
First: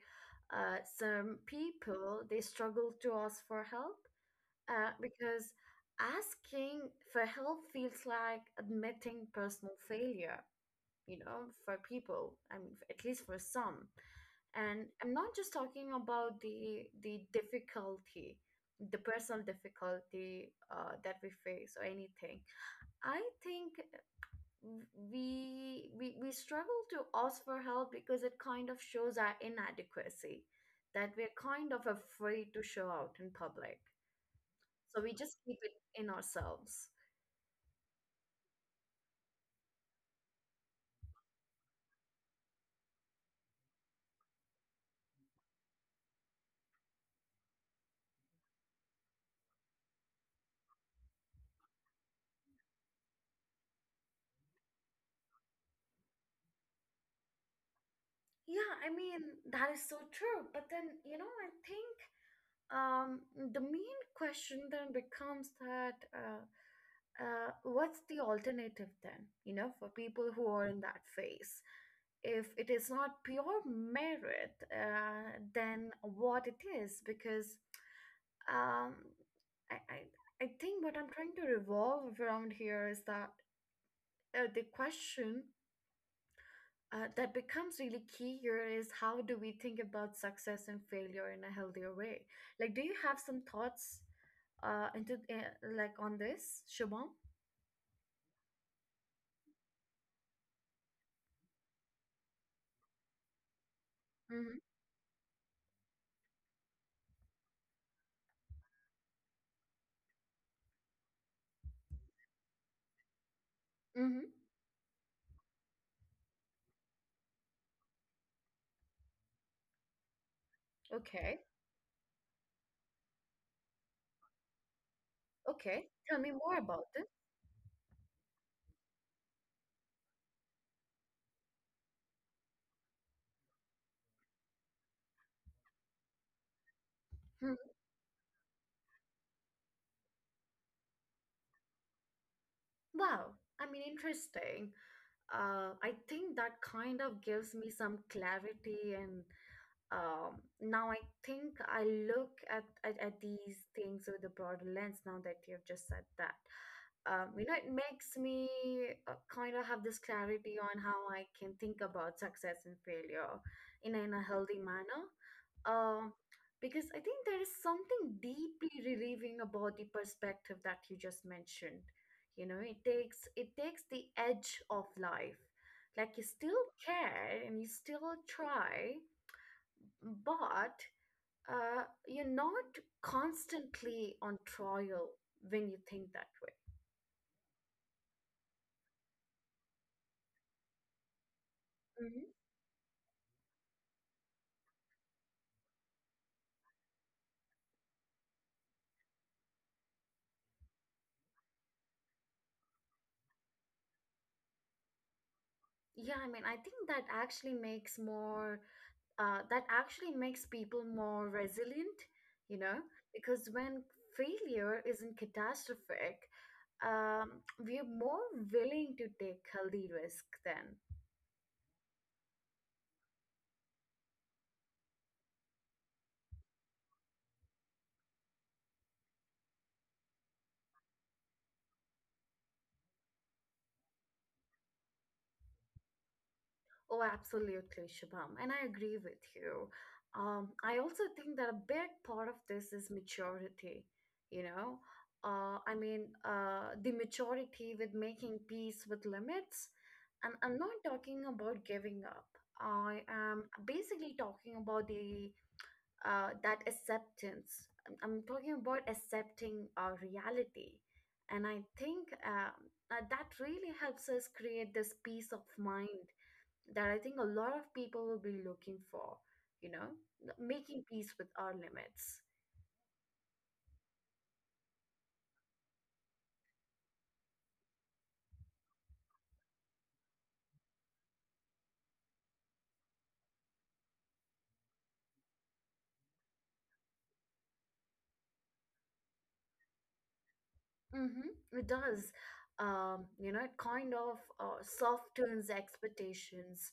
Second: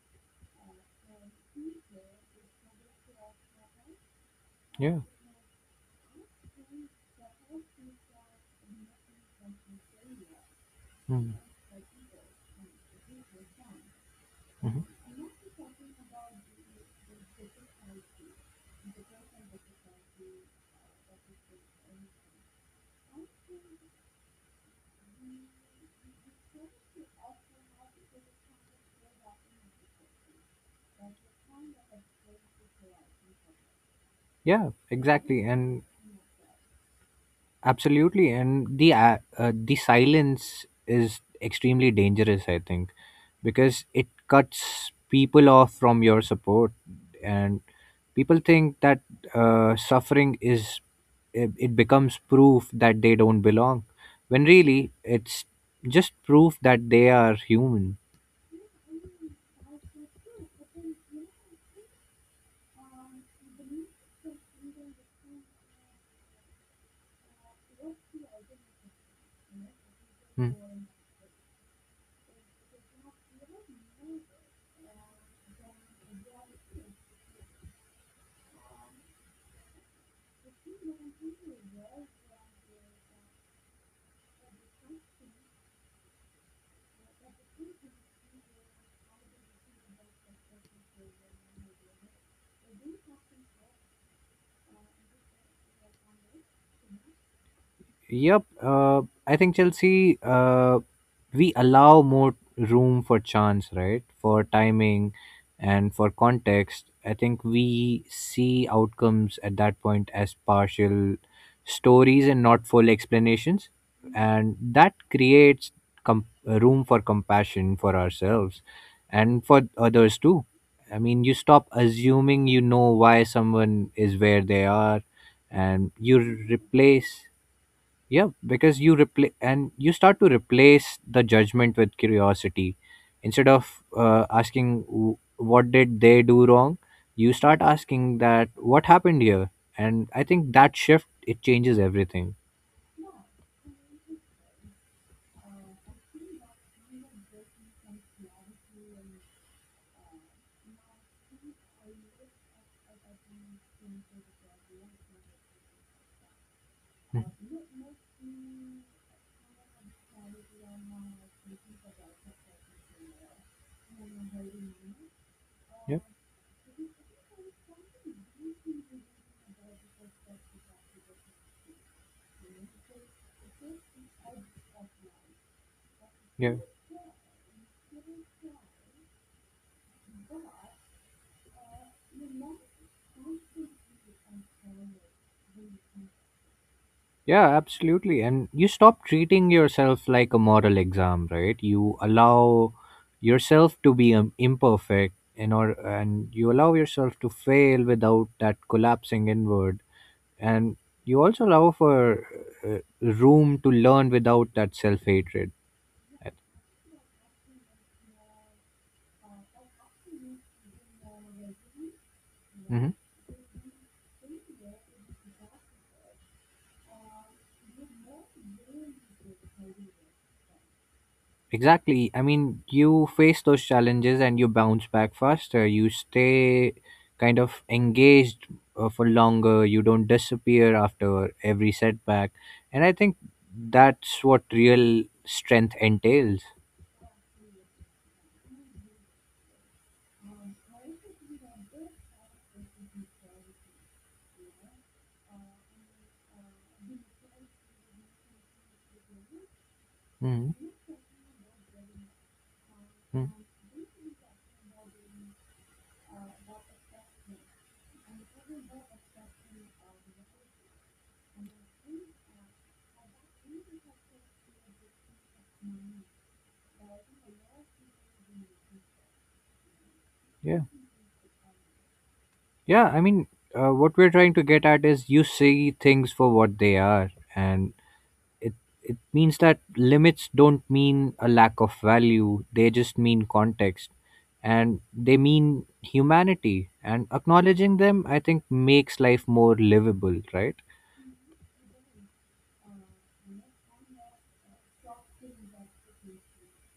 S1: some people they struggle to ask for help,
S2: Yeah.
S1: because asking for help feels like admitting personal failure, you
S2: Mm-hmm.
S1: know, for people. I mean, at least for some. And I'm not just talking about the difficulty, the personal difficulty that we face or anything. I think we struggle to ask for help because it kind of shows our inadequacy that we're kind of afraid to show out in public,
S2: Yeah,
S1: so we just
S2: exactly.
S1: keep it
S2: And
S1: in ourselves.
S2: absolutely, and the silence is extremely dangerous. I think because it cuts people off from your support, and people think that suffering is it becomes proof that they don't belong, when really it's just proof that they are human.
S1: Yeah, I mean that is so true. But then you know I think um, the main question then becomes that what's the alternative then, you know, for people who
S2: Hmm.
S1: are in that phase? If it is not pure merit, then what it is? Because um, I think what I'm trying to revolve around here is that the question that becomes really key here is how do we think about success and failure in a healthier way? Like, do you have some thoughts into like on this, Shubham?
S2: Yep, I think Chelsea, we allow more room for chance, right? For
S1: Mm-hmm.
S2: timing and for context. I think we see outcomes at that point as partial stories and not full explanations.
S1: Mm-hmm.
S2: And that creates room for compassion for ourselves and for others too. I mean, you
S1: Okay.
S2: stop assuming you know why someone is where they are
S1: Okay,
S2: and you
S1: tell me more about it.
S2: replace, yeah, because you replace and you start to replace the judgment with curiosity. Instead of asking, "W- what did they do wrong," you
S1: Hmm.
S2: start asking that what happened here. And I think that shift, it changes everything.
S1: Wow, I mean, interesting. I think that kind of gives me some clarity and now I think I look at these things with a broader lens now that you've just said that. You
S2: Mm,
S1: know, it makes me kind of have this clarity on how I can think about success and failure in, in a healthy manner.
S2: yeah,
S1: Um, because I think there is something deeply relieving about the perspective that you just mentioned. You know, it takes the edge of life. Like you
S2: yeah,
S1: still care and you still try, but you're not constantly on trial when you think that way.
S2: yeah, absolutely. And you stop treating yourself like a moral exam, right? You
S1: Mhm.
S2: allow yourself to be imperfect, in or and you allow yourself to fail without that collapsing inward, and you also allow for room to learn without that self-hatred.
S1: Yeah, I mean, I think that actually makes more, that actually makes people more resilient, you know,
S2: Hmm.
S1: because when failure isn't catastrophic, we're more willing to take healthy risk then.
S2: Exactly, I mean you face those challenges and you bounce back faster. You stay kind of engaged for longer, you don't disappear after every setback, and I think that's what real strength entails.
S1: Oh, absolutely, Shubham. And I agree with you. I also think that a big part of this is maturity, you know. I mean, the maturity with making peace with limits. And
S2: Hmm.
S1: I'm not talking about giving up. I
S2: Mm.
S1: am basically talking about the that acceptance. I'm talking about accepting our reality. And I think that really helps us create this peace of mind that I think a lot of people will be looking for, you know,
S2: Yeah,
S1: making peace with our limits.
S2: yeah I mean, what we're trying to get at is you see things for what they are, and it it means that limits don't mean a lack of value, they just mean context, and they mean humanity, and acknowledging them I think makes life more livable, right?
S1: Mm-hmm, it does. You know, it kind of softens expectations.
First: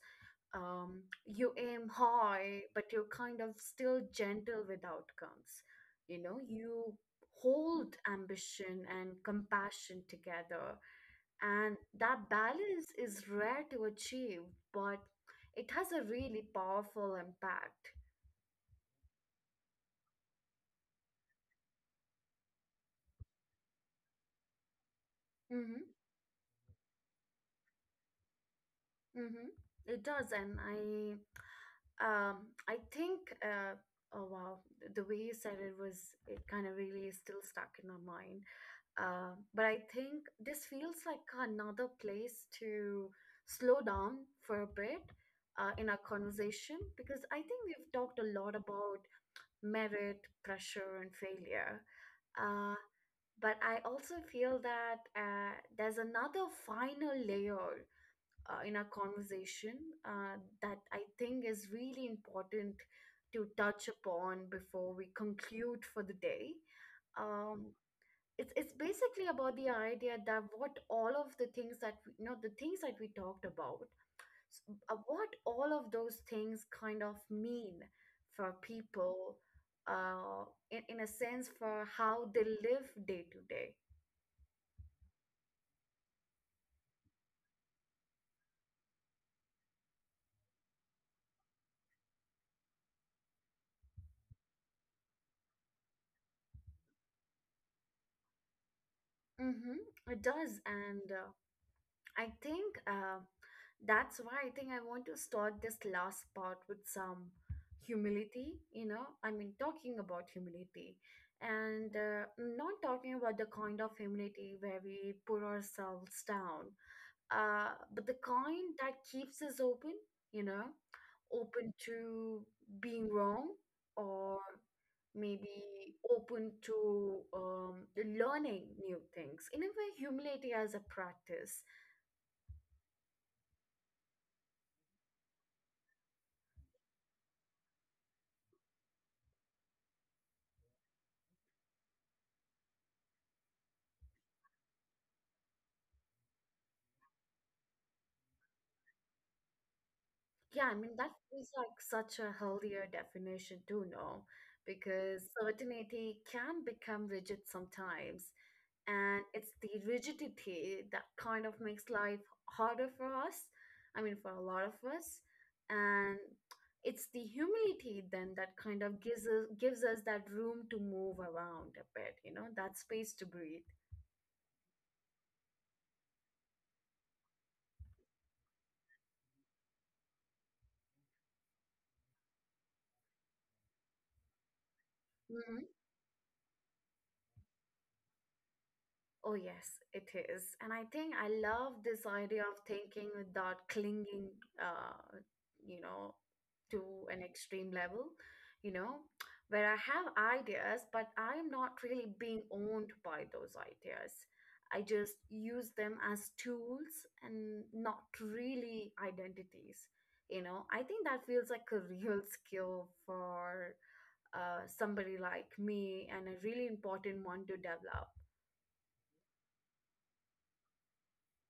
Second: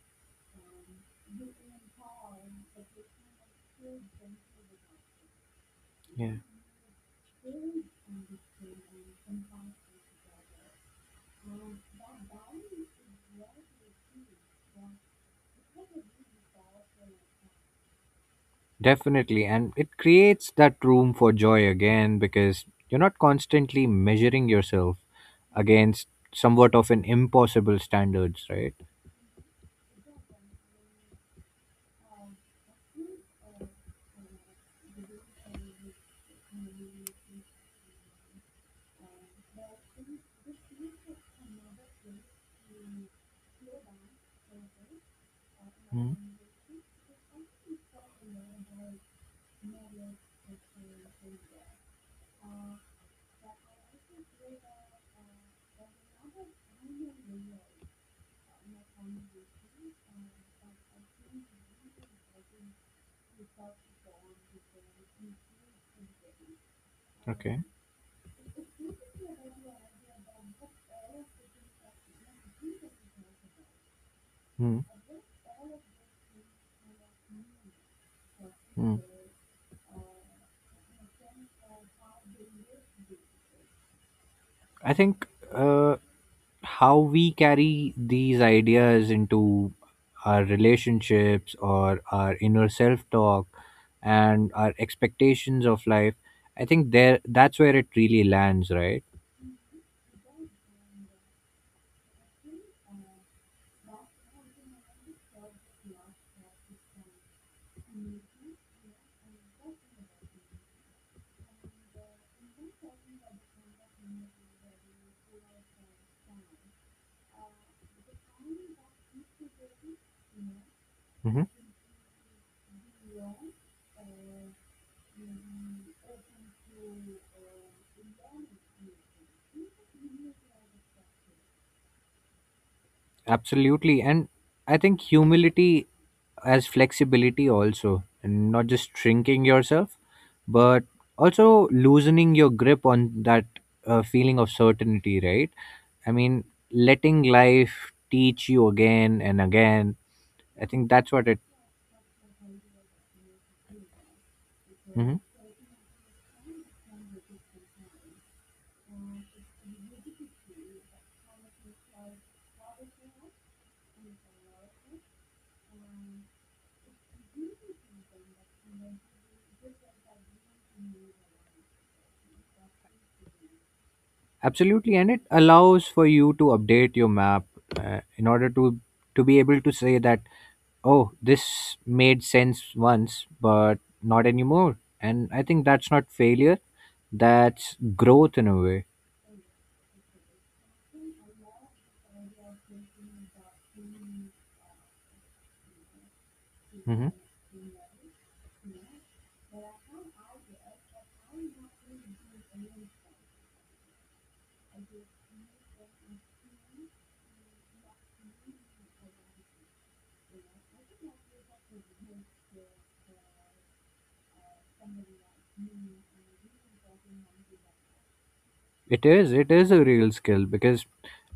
S1: You aim high, but you're kind of still gentle with outcomes. You know,
S2: Yeah.
S1: you hold ambition and compassion together. And that balance is rare to achieve, but it has a really powerful impact.
S2: Definitely, and it creates that room for joy again because you're not constantly measuring yourself against somewhat of an impossible standards, right?
S1: Mm-hmm. It does, and I think oh wow, the way you said it was it kind of really is still stuck in my mind. But I think this feels like another place to slow down for a bit in our
S2: Mm.
S1: conversation because I think we've talked a lot about merit, pressure, and failure. Uh, but I also feel that there's another final layer in our conversation uh, that I think is really important to touch upon before we conclude for the day.
S2: Okay.
S1: Um, it's basically about the idea that what all of the things that we, you know, the things that we talked about, s-
S2: Mm.
S1: what all of those things kind of mean for
S2: Mm.
S1: people, in a sense for how they live day to day.
S2: I think uh, how we carry these ideas into our relationships or our inner self talk and our expectations of life, I think there that's where it really lands, right?
S1: Mm-hmm, it does, and. I think that's why I think I want to start this last part with some humility, you know. I mean, talking about humility and not talking about the kind of humility where we put ourselves down, but the kind that keeps us open, you know,
S2: Mhm.
S1: open to being wrong or maybe open to learning new things. In a way, humility as a practice.
S2: Absolutely. And I think humility as flexibility also, and not just shrinking yourself, but also loosening your grip on that feeling of certainty, right? I mean, letting life teach you again and again. I
S1: Yeah, I
S2: think
S1: mean, that
S2: that's what it.
S1: feels like such a healthier definition to know
S2: Mhm.
S1: because certainty can become rigid sometimes. And it's the rigidity that kind of makes life harder for us. I mean, for a lot of us. And it's the humility then that kind of gives us that room to move around a bit, you know, that space to breathe.
S2: Absolutely, and it allows for you to update your map in order to be able to say that oh, this made sense once but not anymore. And I think that's not failure, that's growth in a way.
S1: Oh, yes, it is. And I think I love this idea of thinking without clinging, uh, you know, to
S2: Hmm.
S1: an extreme level, you know, where I have ideas, but I'm not really being owned by those ideas. I just use them as tools and not really identities. You know, I think that feels like a *laughs* real skill for somebody like me and a really important one to develop.
S2: It is, it is a real skill because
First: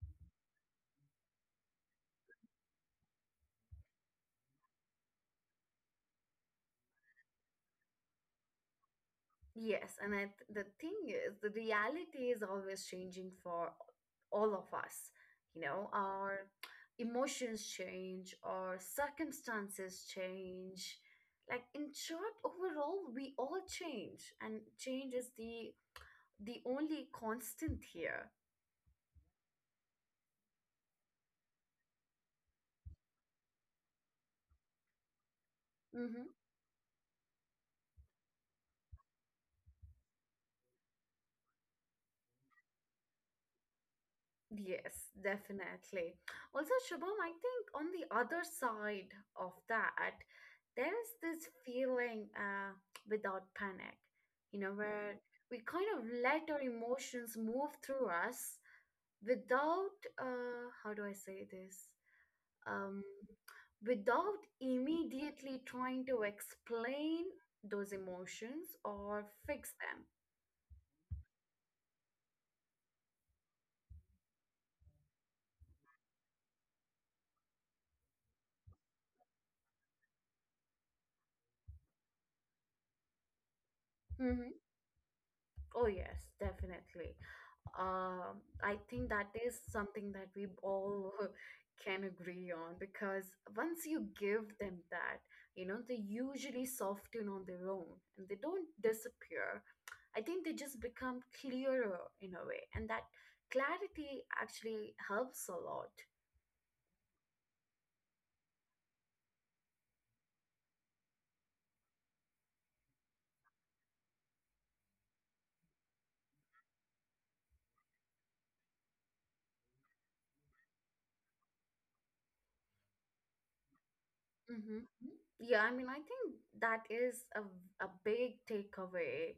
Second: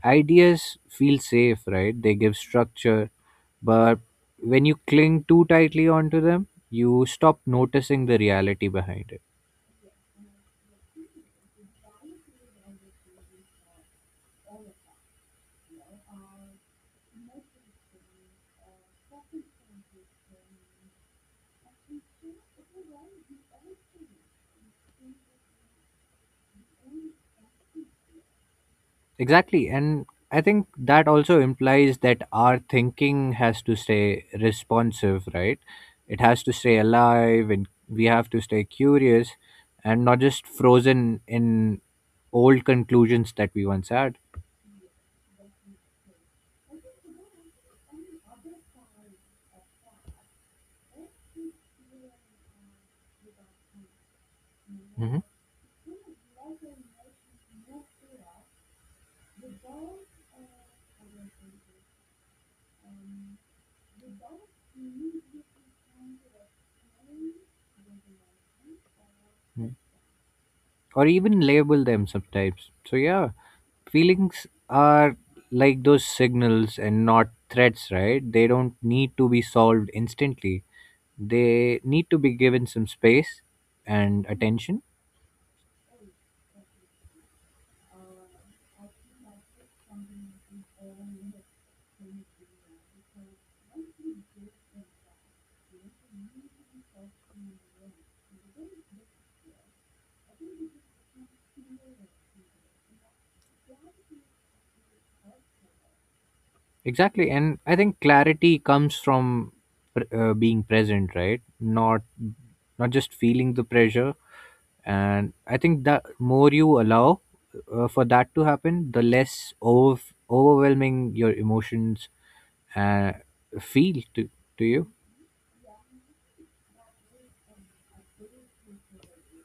S2: ideas feel safe, right? They give structure, but when you cling too tightly onto them, you stop noticing the reality behind it.
S1: Yes, and the thing is, the reality is always changing for all of us. You know, our emotions change, our circumstances change. Like in short, overall, we all change, and change is the only constant here.
S2: Exactly. And I think that also implies that our thinking has to stay responsive, right? It
S1: Mm-hmm.
S2: has to stay alive and we have to stay curious and not just frozen in old conclusions that we once had.
S1: Yes, definitely. Also, Shubham, I think on the other side of that, there is this feeling without panic, you know,
S2: Hmm.
S1: where we kind of let our emotions move through us without, how do I say this? Um, Without immediately trying to explain those emotions or fix them.
S2: Or even label them sometimes. So, yeah, feelings are like those signals and not threats, right? They don't need to be solved instantly, they need to be given some space and
S1: Mm-hmm.
S2: attention.
S1: Oh, yes, definitely. I think that is something that we all *laughs* can agree on because once you give them that, you know, they usually soften on their own and they don't disappear. I think they just become clearer in a way, and that clarity actually helps a lot.
S2: Exactly. And I think clarity comes from being present, right? Not just feeling the pressure, and I think that more you allow for that to happen, the overwhelming your emotions uh, feel to
S1: Mm-hmm.
S2: you.
S1: Yeah, I mean, I think that is a big takeaway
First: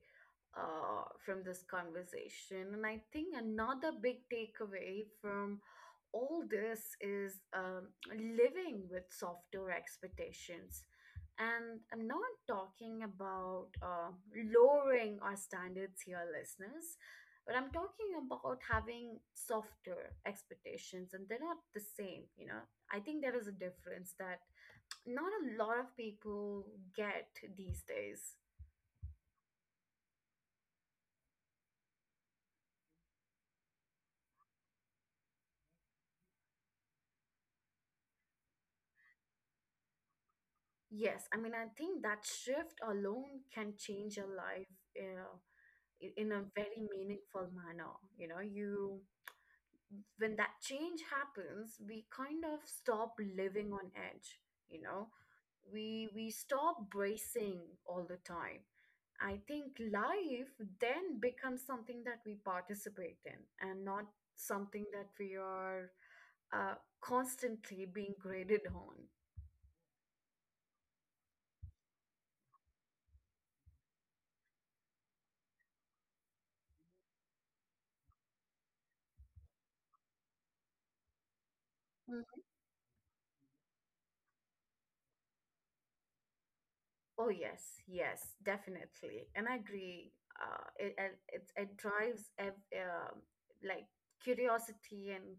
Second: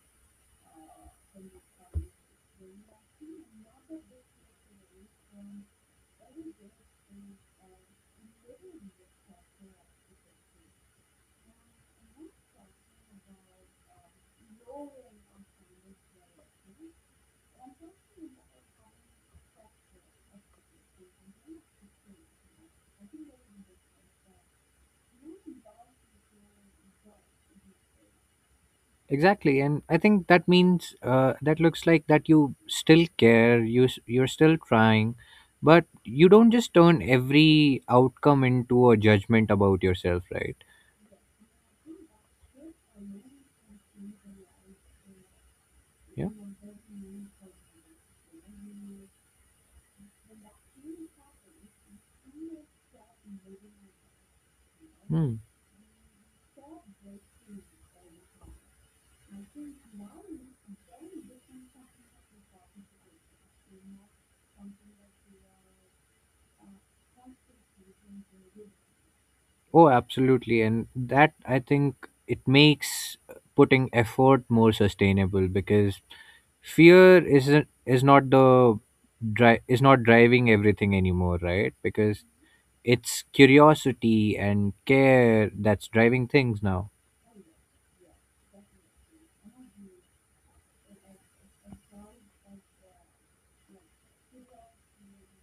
S1: from this conversation. And I think another big takeaway from all this is living with softer expectations. And I'm not talking about lowering our standards here, listeners, but I'm talking about having softer expectations, and they're not the same, you know. I think there is a difference that not a lot of people get these days.
S2: Exactly, and I think that means that looks like that you still care, you you're still trying, but you don't just turn every outcome into a judgment about yourself, right?
S1: Yes, I mean, I think that shift alone can change your life uh,
S2: Yeah.
S1: in a very meaningful manner. You know, you when that change happens, we kind of stop living on edge, you know,
S2: Hmm.
S1: we stop bracing all the time. I think life then becomes something that we participate in and not something that we are uh, constantly being graded on.
S2: Oh, absolutely, and that I think it makes putting effort more sustainable because fear isn't is not the dri- is not driving everything anymore, right? Because it's curiosity and care that's driving things now.
S1: Oh yes, yes, definitely, and I agree. It drives like curiosity and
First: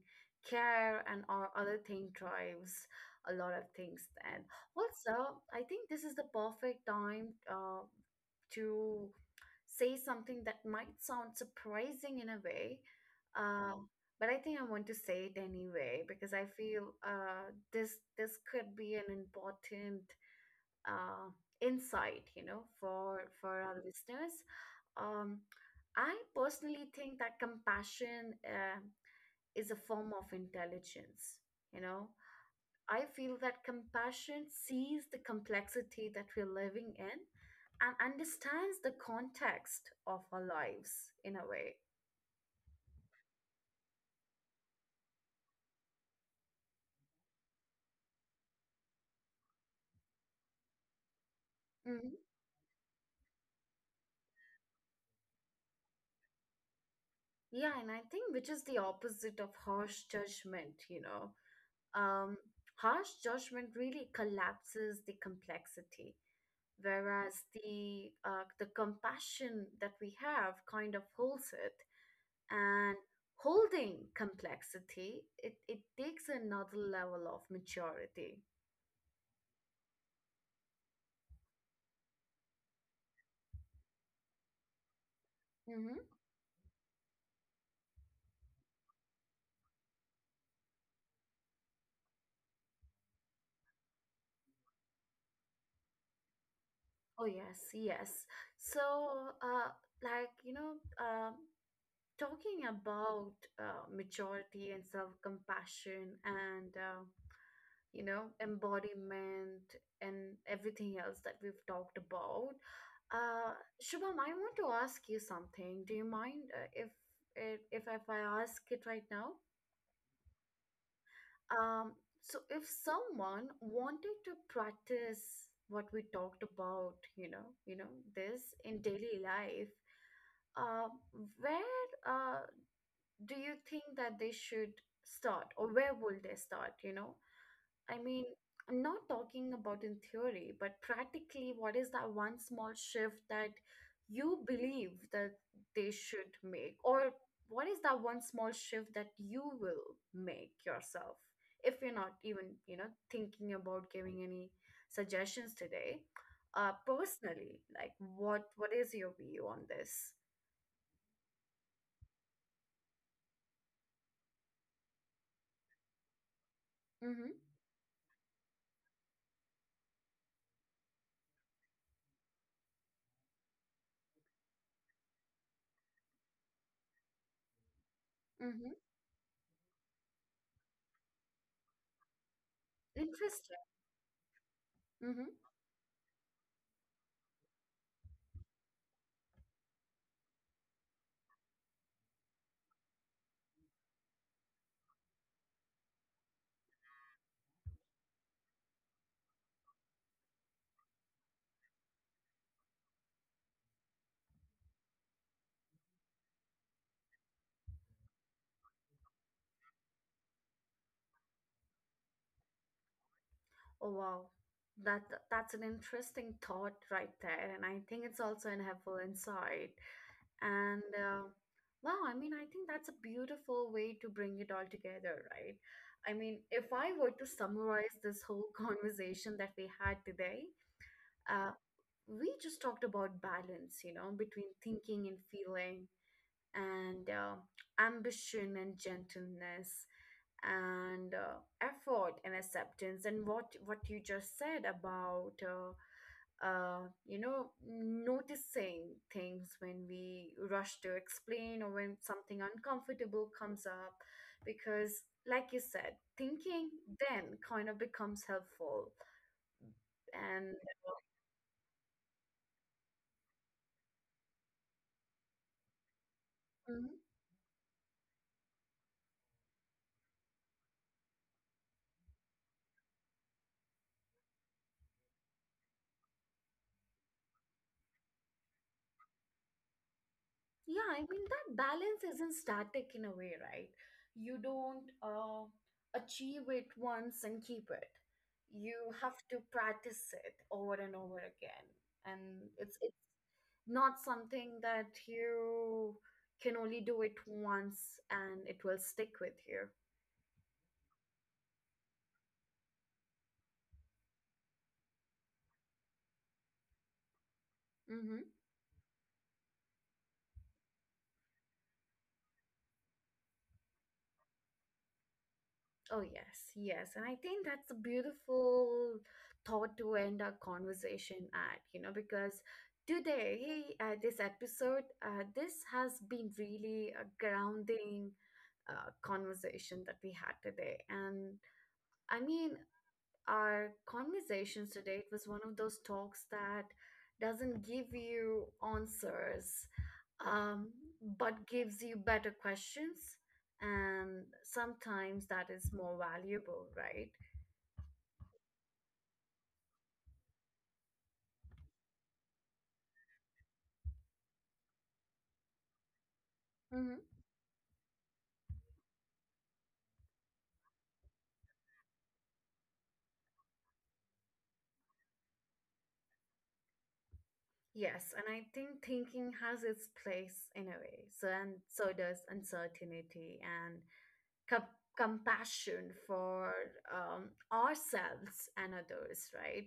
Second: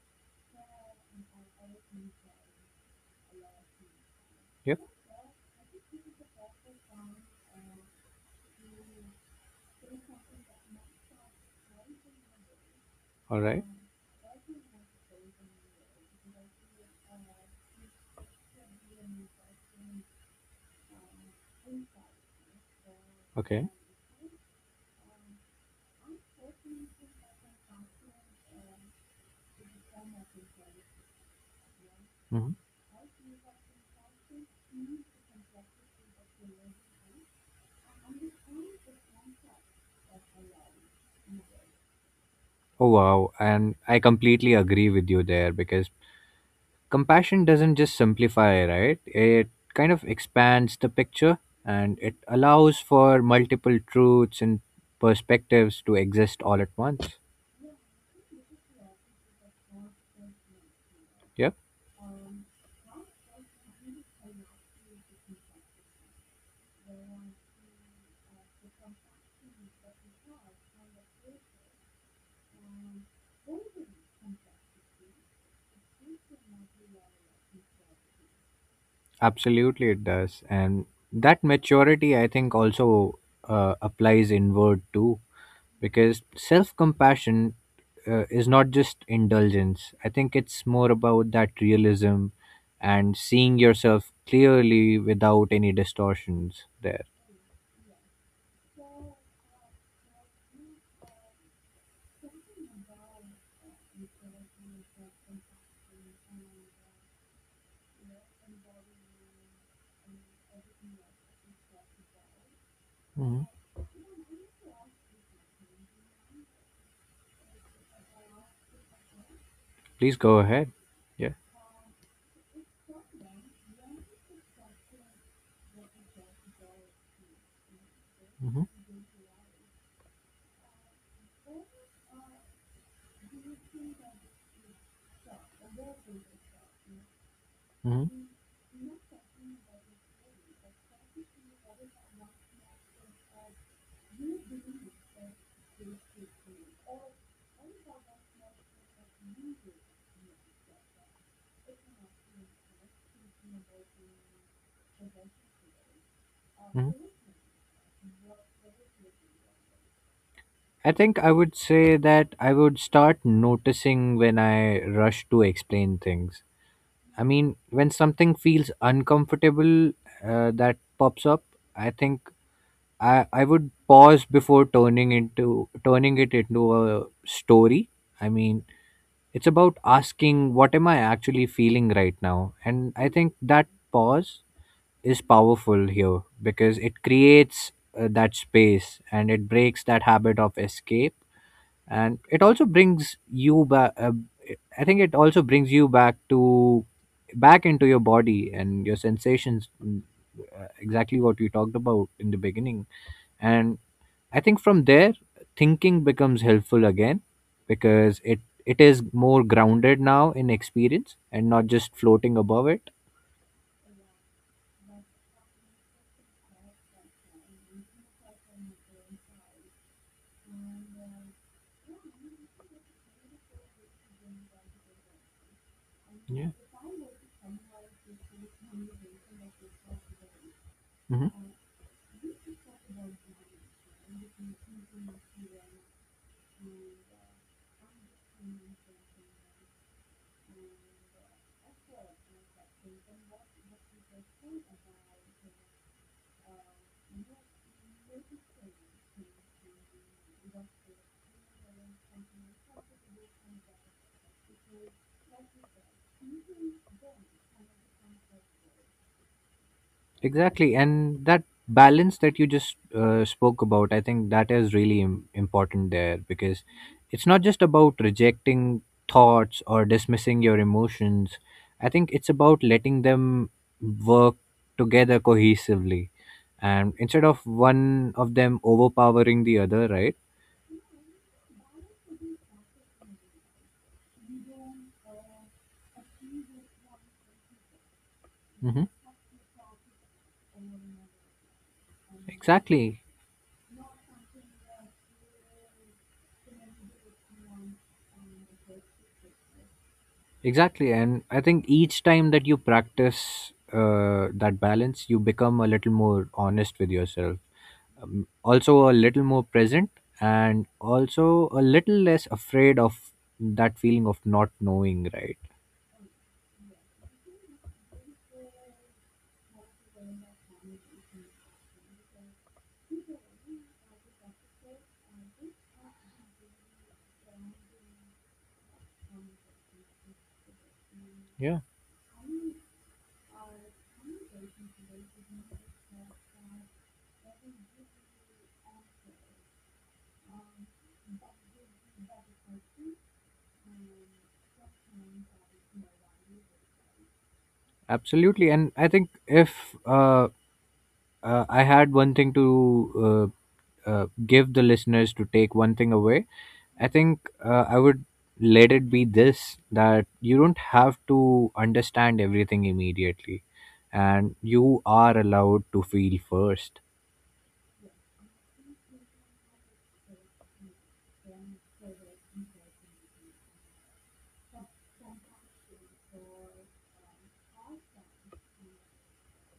S1: care and all other thing drives a lot of things. And
S2: Yep.
S1: also, I think this is the perfect time to say something that might sound surprising in a way,
S2: All right.
S1: uh, but I think I want to say it anyway because I feel this could be an important uh, insight, you know, for
S2: Okay.
S1: our listeners. Um, I personally think that compassion is a form of intelligence. You know,
S2: Hmm.
S1: I feel that compassion sees the complexity that we're living in and understands the context of our lives in a way.
S2: Oh, wow. And I completely agree with you there because compassion doesn't just simplify, right? It kind of expands the picture and it
S1: Mhm.
S2: allows for multiple truths and perspectives to exist all at once.
S1: Yeah, and I think which is the opposite of harsh judgment, you know.
S2: Yep.
S1: Um, Harsh judgment really collapses the complexity. Whereas the compassion that we have kind of holds it, and holding complexity it takes another level of maturity.
S2: Absolutely, it does. And that maturity, I think, also applies inward too
S1: Hmm.
S2: because self-compassion is not just indulgence. I think it's more about that realism and seeing yourself clearly without any distortions there.
S1: Oh yes, yes. So uh, like you know, um, talking about maturity and self-compassion and you know, embodiment and everything else that we've talked about.
S2: Hmm.
S1: Uh, Shubham, I want to ask you something. Do you mind if I ask it right now?
S2: Please go ahead. Yeah.
S1: Um, so if someone wanted to practice what we talked about, you know, this
S2: hmm
S1: in daily life, uh, where do you think that they should start, or where will they start? You know, I mean,
S2: hmm
S1: I'm not talking about in theory, but practically, what is that one small shift that you believe that they should make? Or what is that one small shift that you will make yourself? If you're not even, you know, thinking about giving any suggestions today,
S2: hmm.
S1: personally, like what is your view on this?
S2: I think I would say that I would start noticing when I rush to explain things.
S1: Mm-hmm.
S2: I mean, when something feels uncomfortable that pops up, I think I would pause before turning it into a story. I
S1: Mm-hmm.
S2: mean, it's about asking what am I actually feeling right now? And I think
S1: Interesting.
S2: that pause
S1: Mm-hmm.
S2: is powerful here because it creates that space and it breaks that habit of escape, and it also brings you back I think it also brings you back to back into your body and your sensations. Exactly what we talked about in the beginning, and I think from there thinking becomes helpful again because it is more grounded now in experience and not just floating above it.
S1: Oh wow. That that's an interesting thought right there, and I think it's also an helpful insight. And wow, I mean, I think that's a beautiful way to bring it all together, right? I mean,
S2: Yeah.
S1: if I were to summarize this whole *laughs* conversation that we had today, uh,
S2: Mhm.
S1: we just talked about balance, you know, between thinking and feeling, and ambition and gentleness, and effort and acceptance and what you just said about uh, you know, noticing things when we rush to explain or when something uncomfortable comes up because like you said thinking then kind of becomes helpful and
S2: Exactly, and that balance that you just spoke about, I think that is really important there because
S1: Mhm.
S2: it's not just about rejecting thoughts or dismissing your emotions. I think it's about letting them work together cohesively, and instead of one of them overpowering the other, right?
S1: Yeah, I mean, that balance isn't static in a way, right? You don't achieve it once and keep it. You
S2: Hmm.
S1: have to practice it over and over again. And it's
S2: Exactly,
S1: not something that you can only do it once and it will stick with you.
S2: exactly, and I think each time that you practice that balance, you become a little more honest with yourself,
S1: Hmm.
S2: also a little more present, and also a little less afraid of that feeling of not knowing, right?
S1: Oh, yes, yes. And I think that's a beautiful thought to end our conversation at, you know, because today, this episode, this has been really a grounding conversation that we had today. And
S2: Yeah,
S1: I mean, our conversations today, it was one of those talks that doesn't give you answers, um, but gives you better questions. And sometimes that is more valuable, right?
S2: absolutely. And I think if uh, I had one thing to give the listeners to take one thing away, I
S1: Hmm.
S2: think I would let it be this, that you don't have to understand everything immediately and you are allowed to feel first.
S1: Yes, and I think thinking has its place in a way. So, and so does uncertainty and compassion for ourselves and others, right?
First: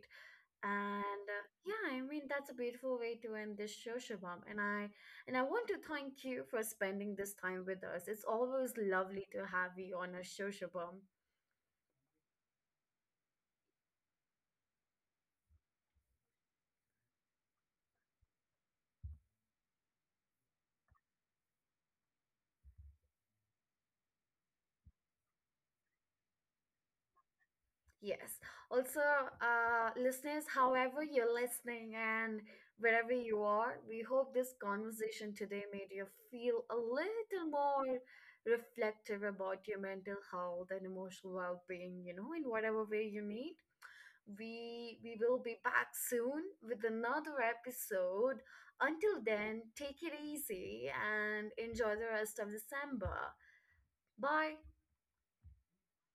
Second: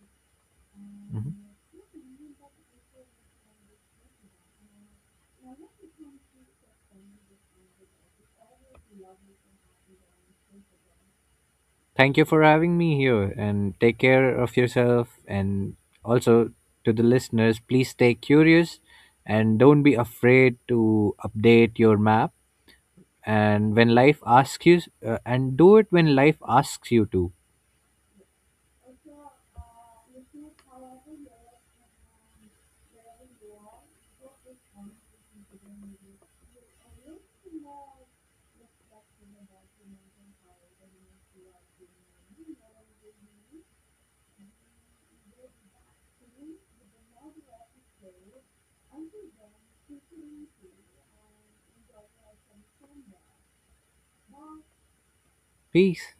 S1: And yeah, I mean that's a beautiful way to end this show, Shabam. And I want to thank you for spending this time with us. It's always lovely to have you on our show, Shabam.
S2: Thank you for having me here and take care of yourself. And also to the listeners, please stay curious and don't be afraid to update your map. And do it when life asks you to.
S1: Yes. Also, listeners, however you're listening and wherever you are, we hope this conversation today made you feel a little more reflective about your mental health and emotional well-being. You know, in whatever way you need. We will be back soon with another episode. Until then, take it easy and enjoy the rest of December. Bye.
S2: Peace.